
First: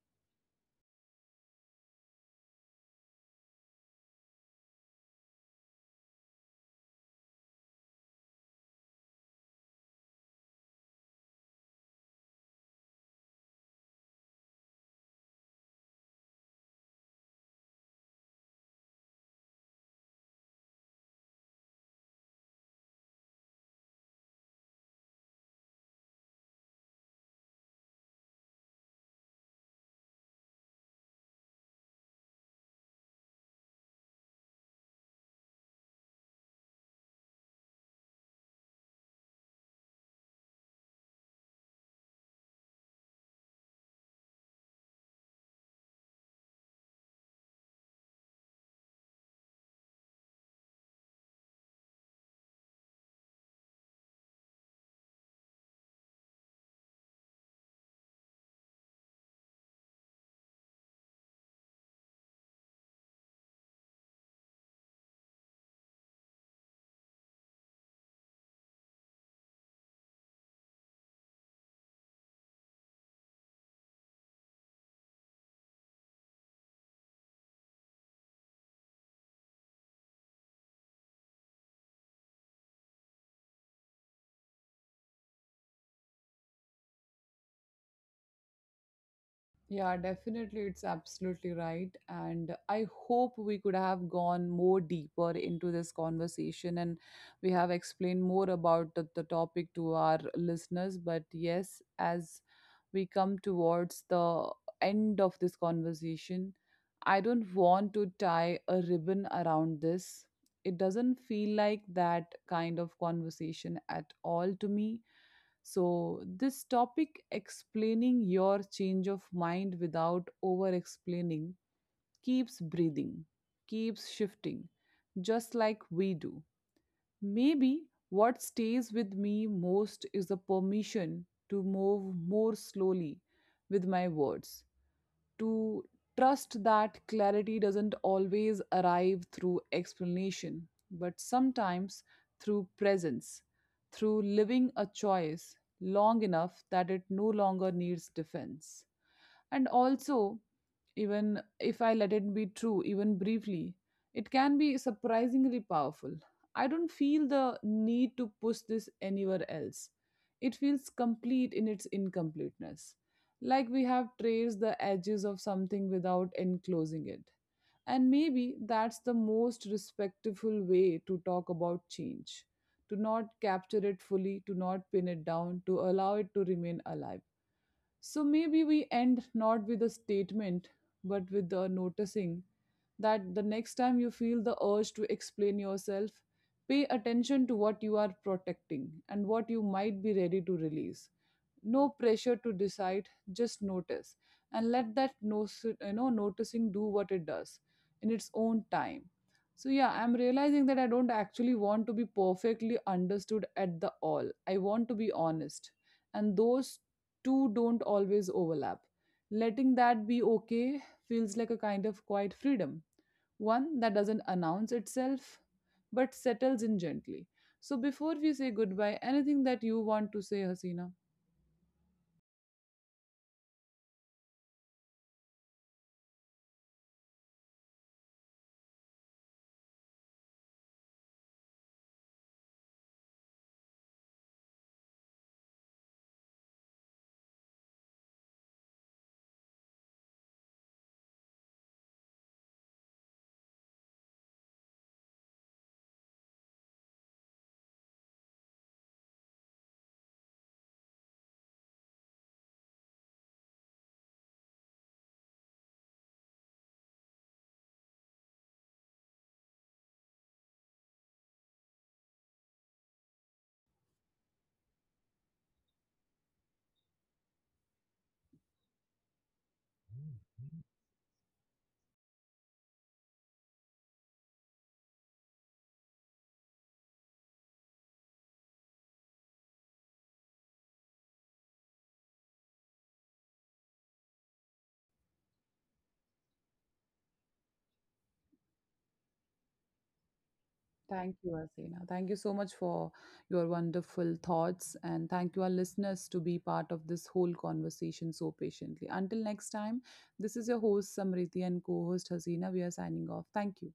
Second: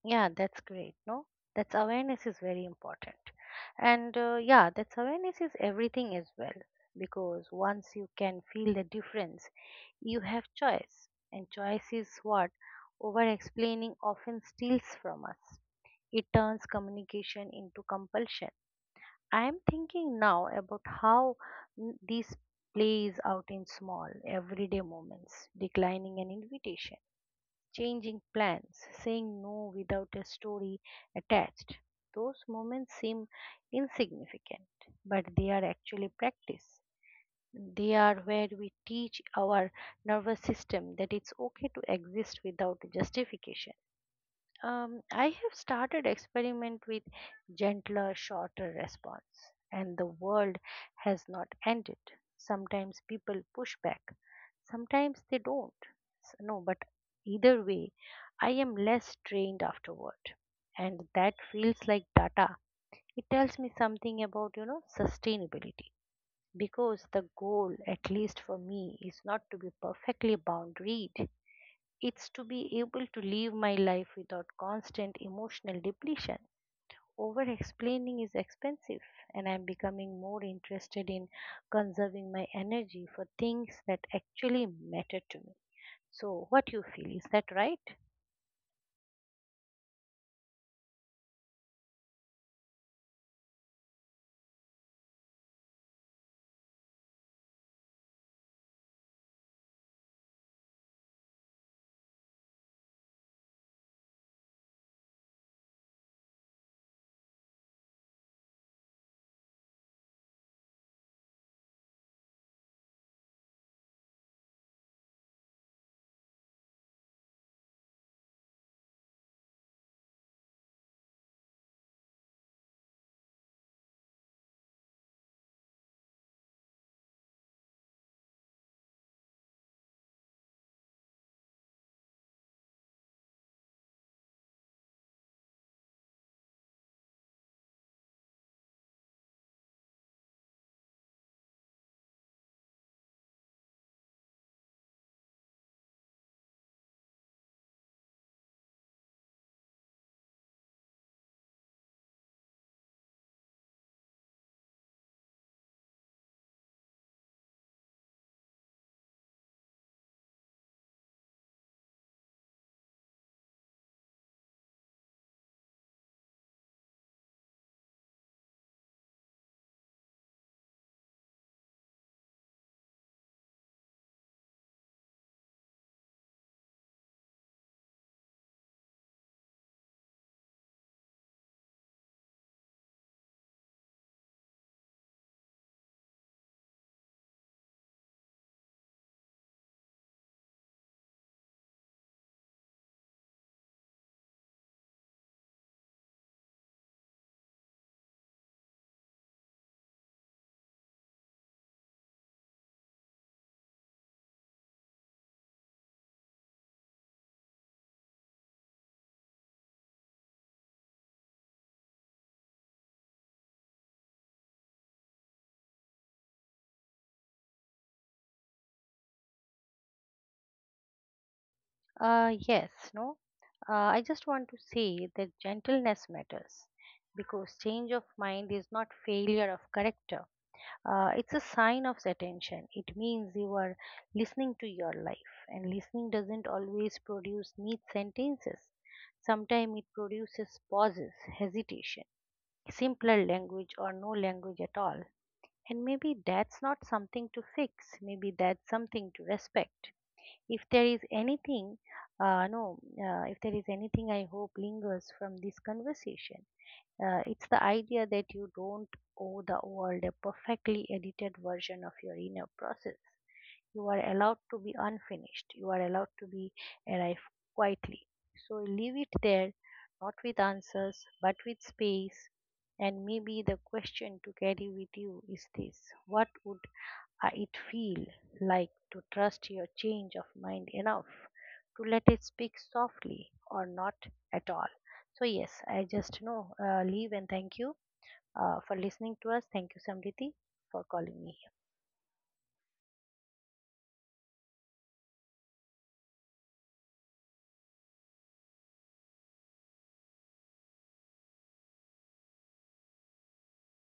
S2: Yeah, that's great. No, that's awareness is very important. And yeah, that's awareness is everything as well. Because once you can feel the difference, you have choice. And choice is what over explaining often steals from us. It turns communication into compulsion. I am thinking now about how this plays out in small, everyday moments, declining an invitation, changing plans, saying no without a story attached. Those moments seem insignificant, but they are actually practice. They are where we teach our nervous system that it's okay to exist without justification. I have started experiment with gentler, shorter response, and the world has not ended. Sometimes people push back, sometimes they don't. No, but either way, I am less strained afterward, and that feels like data. It tells me something about sustainability because the goal, at least for me, is not to be perfectly boundaried, it's to be able to live my life without constant emotional depletion. Over explaining is expensive, and I'm becoming more interested in conserving my energy for things that actually matter to me. So, what you feel, is that right?
S1: Yeah, definitely. It's absolutely right. And I hope we could have gone more deeper into this conversation and we have explained more about the topic to our listeners. But yes, as we come towards the end of this conversation, I don't want to tie a ribbon around this. It doesn't feel like that kind of conversation at all to me, so this topic, explaining your change of mind without over explaining, keeps breathing, keeps shifting, just like we do. Maybe what stays with me most is the permission to move more slowly with my words, to trust that clarity doesn't always arrive through explanation, but sometimes through presence, through living a choice long enough that it no longer needs defense. And also, even if I let it be true, even briefly, it can be surprisingly powerful. I don't feel the need to push this anywhere else. It feels complete in its incompleteness, like we have traced the edges of something without enclosing it. And maybe that's the most respectful way to talk about change, to not capture it fully, to not pin it down, to allow it to remain alive. So maybe we end not with a statement, but with the noticing that the next time you feel the urge to explain yourself, pay attention to what you are protecting and what you might be ready to release. No pressure to decide, just notice, and let that no noticing do what it does in its own time. So yeah, I'm realizing that I don't actually want to be perfectly understood at the all, I want to be honest, and those two don't always overlap. Letting that be okay feels like a kind of quiet freedom, one that doesn't announce itself but settles in gently. So before we say goodbye, anything that you want to say, Hasina?
S2: Yes, no. I just want to say that gentleness matters because change of mind is not failure of character. It's a sign of attention. It means you are listening to your life, and listening doesn't always produce neat sentences. Sometimes it produces pauses, hesitation, simpler language, or no language at all. And maybe that's not something to fix, maybe that's something to respect. If there is anything, no, if there is anything I hope lingers from this conversation, it's the idea that you don't owe the world a perfectly edited version of your inner process. You are allowed to be unfinished. You are allowed to be arrive quietly. So leave it there, not with answers, but with space. And maybe the question to carry with you is this. What would it feel like to trust your change of mind enough to let it speak softly or not at all? So, yes, I just know leave and thank you for listening to us. Thank you, Samriti, for
S1: Thank
S2: calling
S1: you,
S2: me.
S1: Asena. Thank you so much for your wonderful thoughts. And thank you, our listeners, to be part of this whole conversation so patiently. Until next time, this is your host, Samriti, and co host, Hasina. We are signing off. Thank you.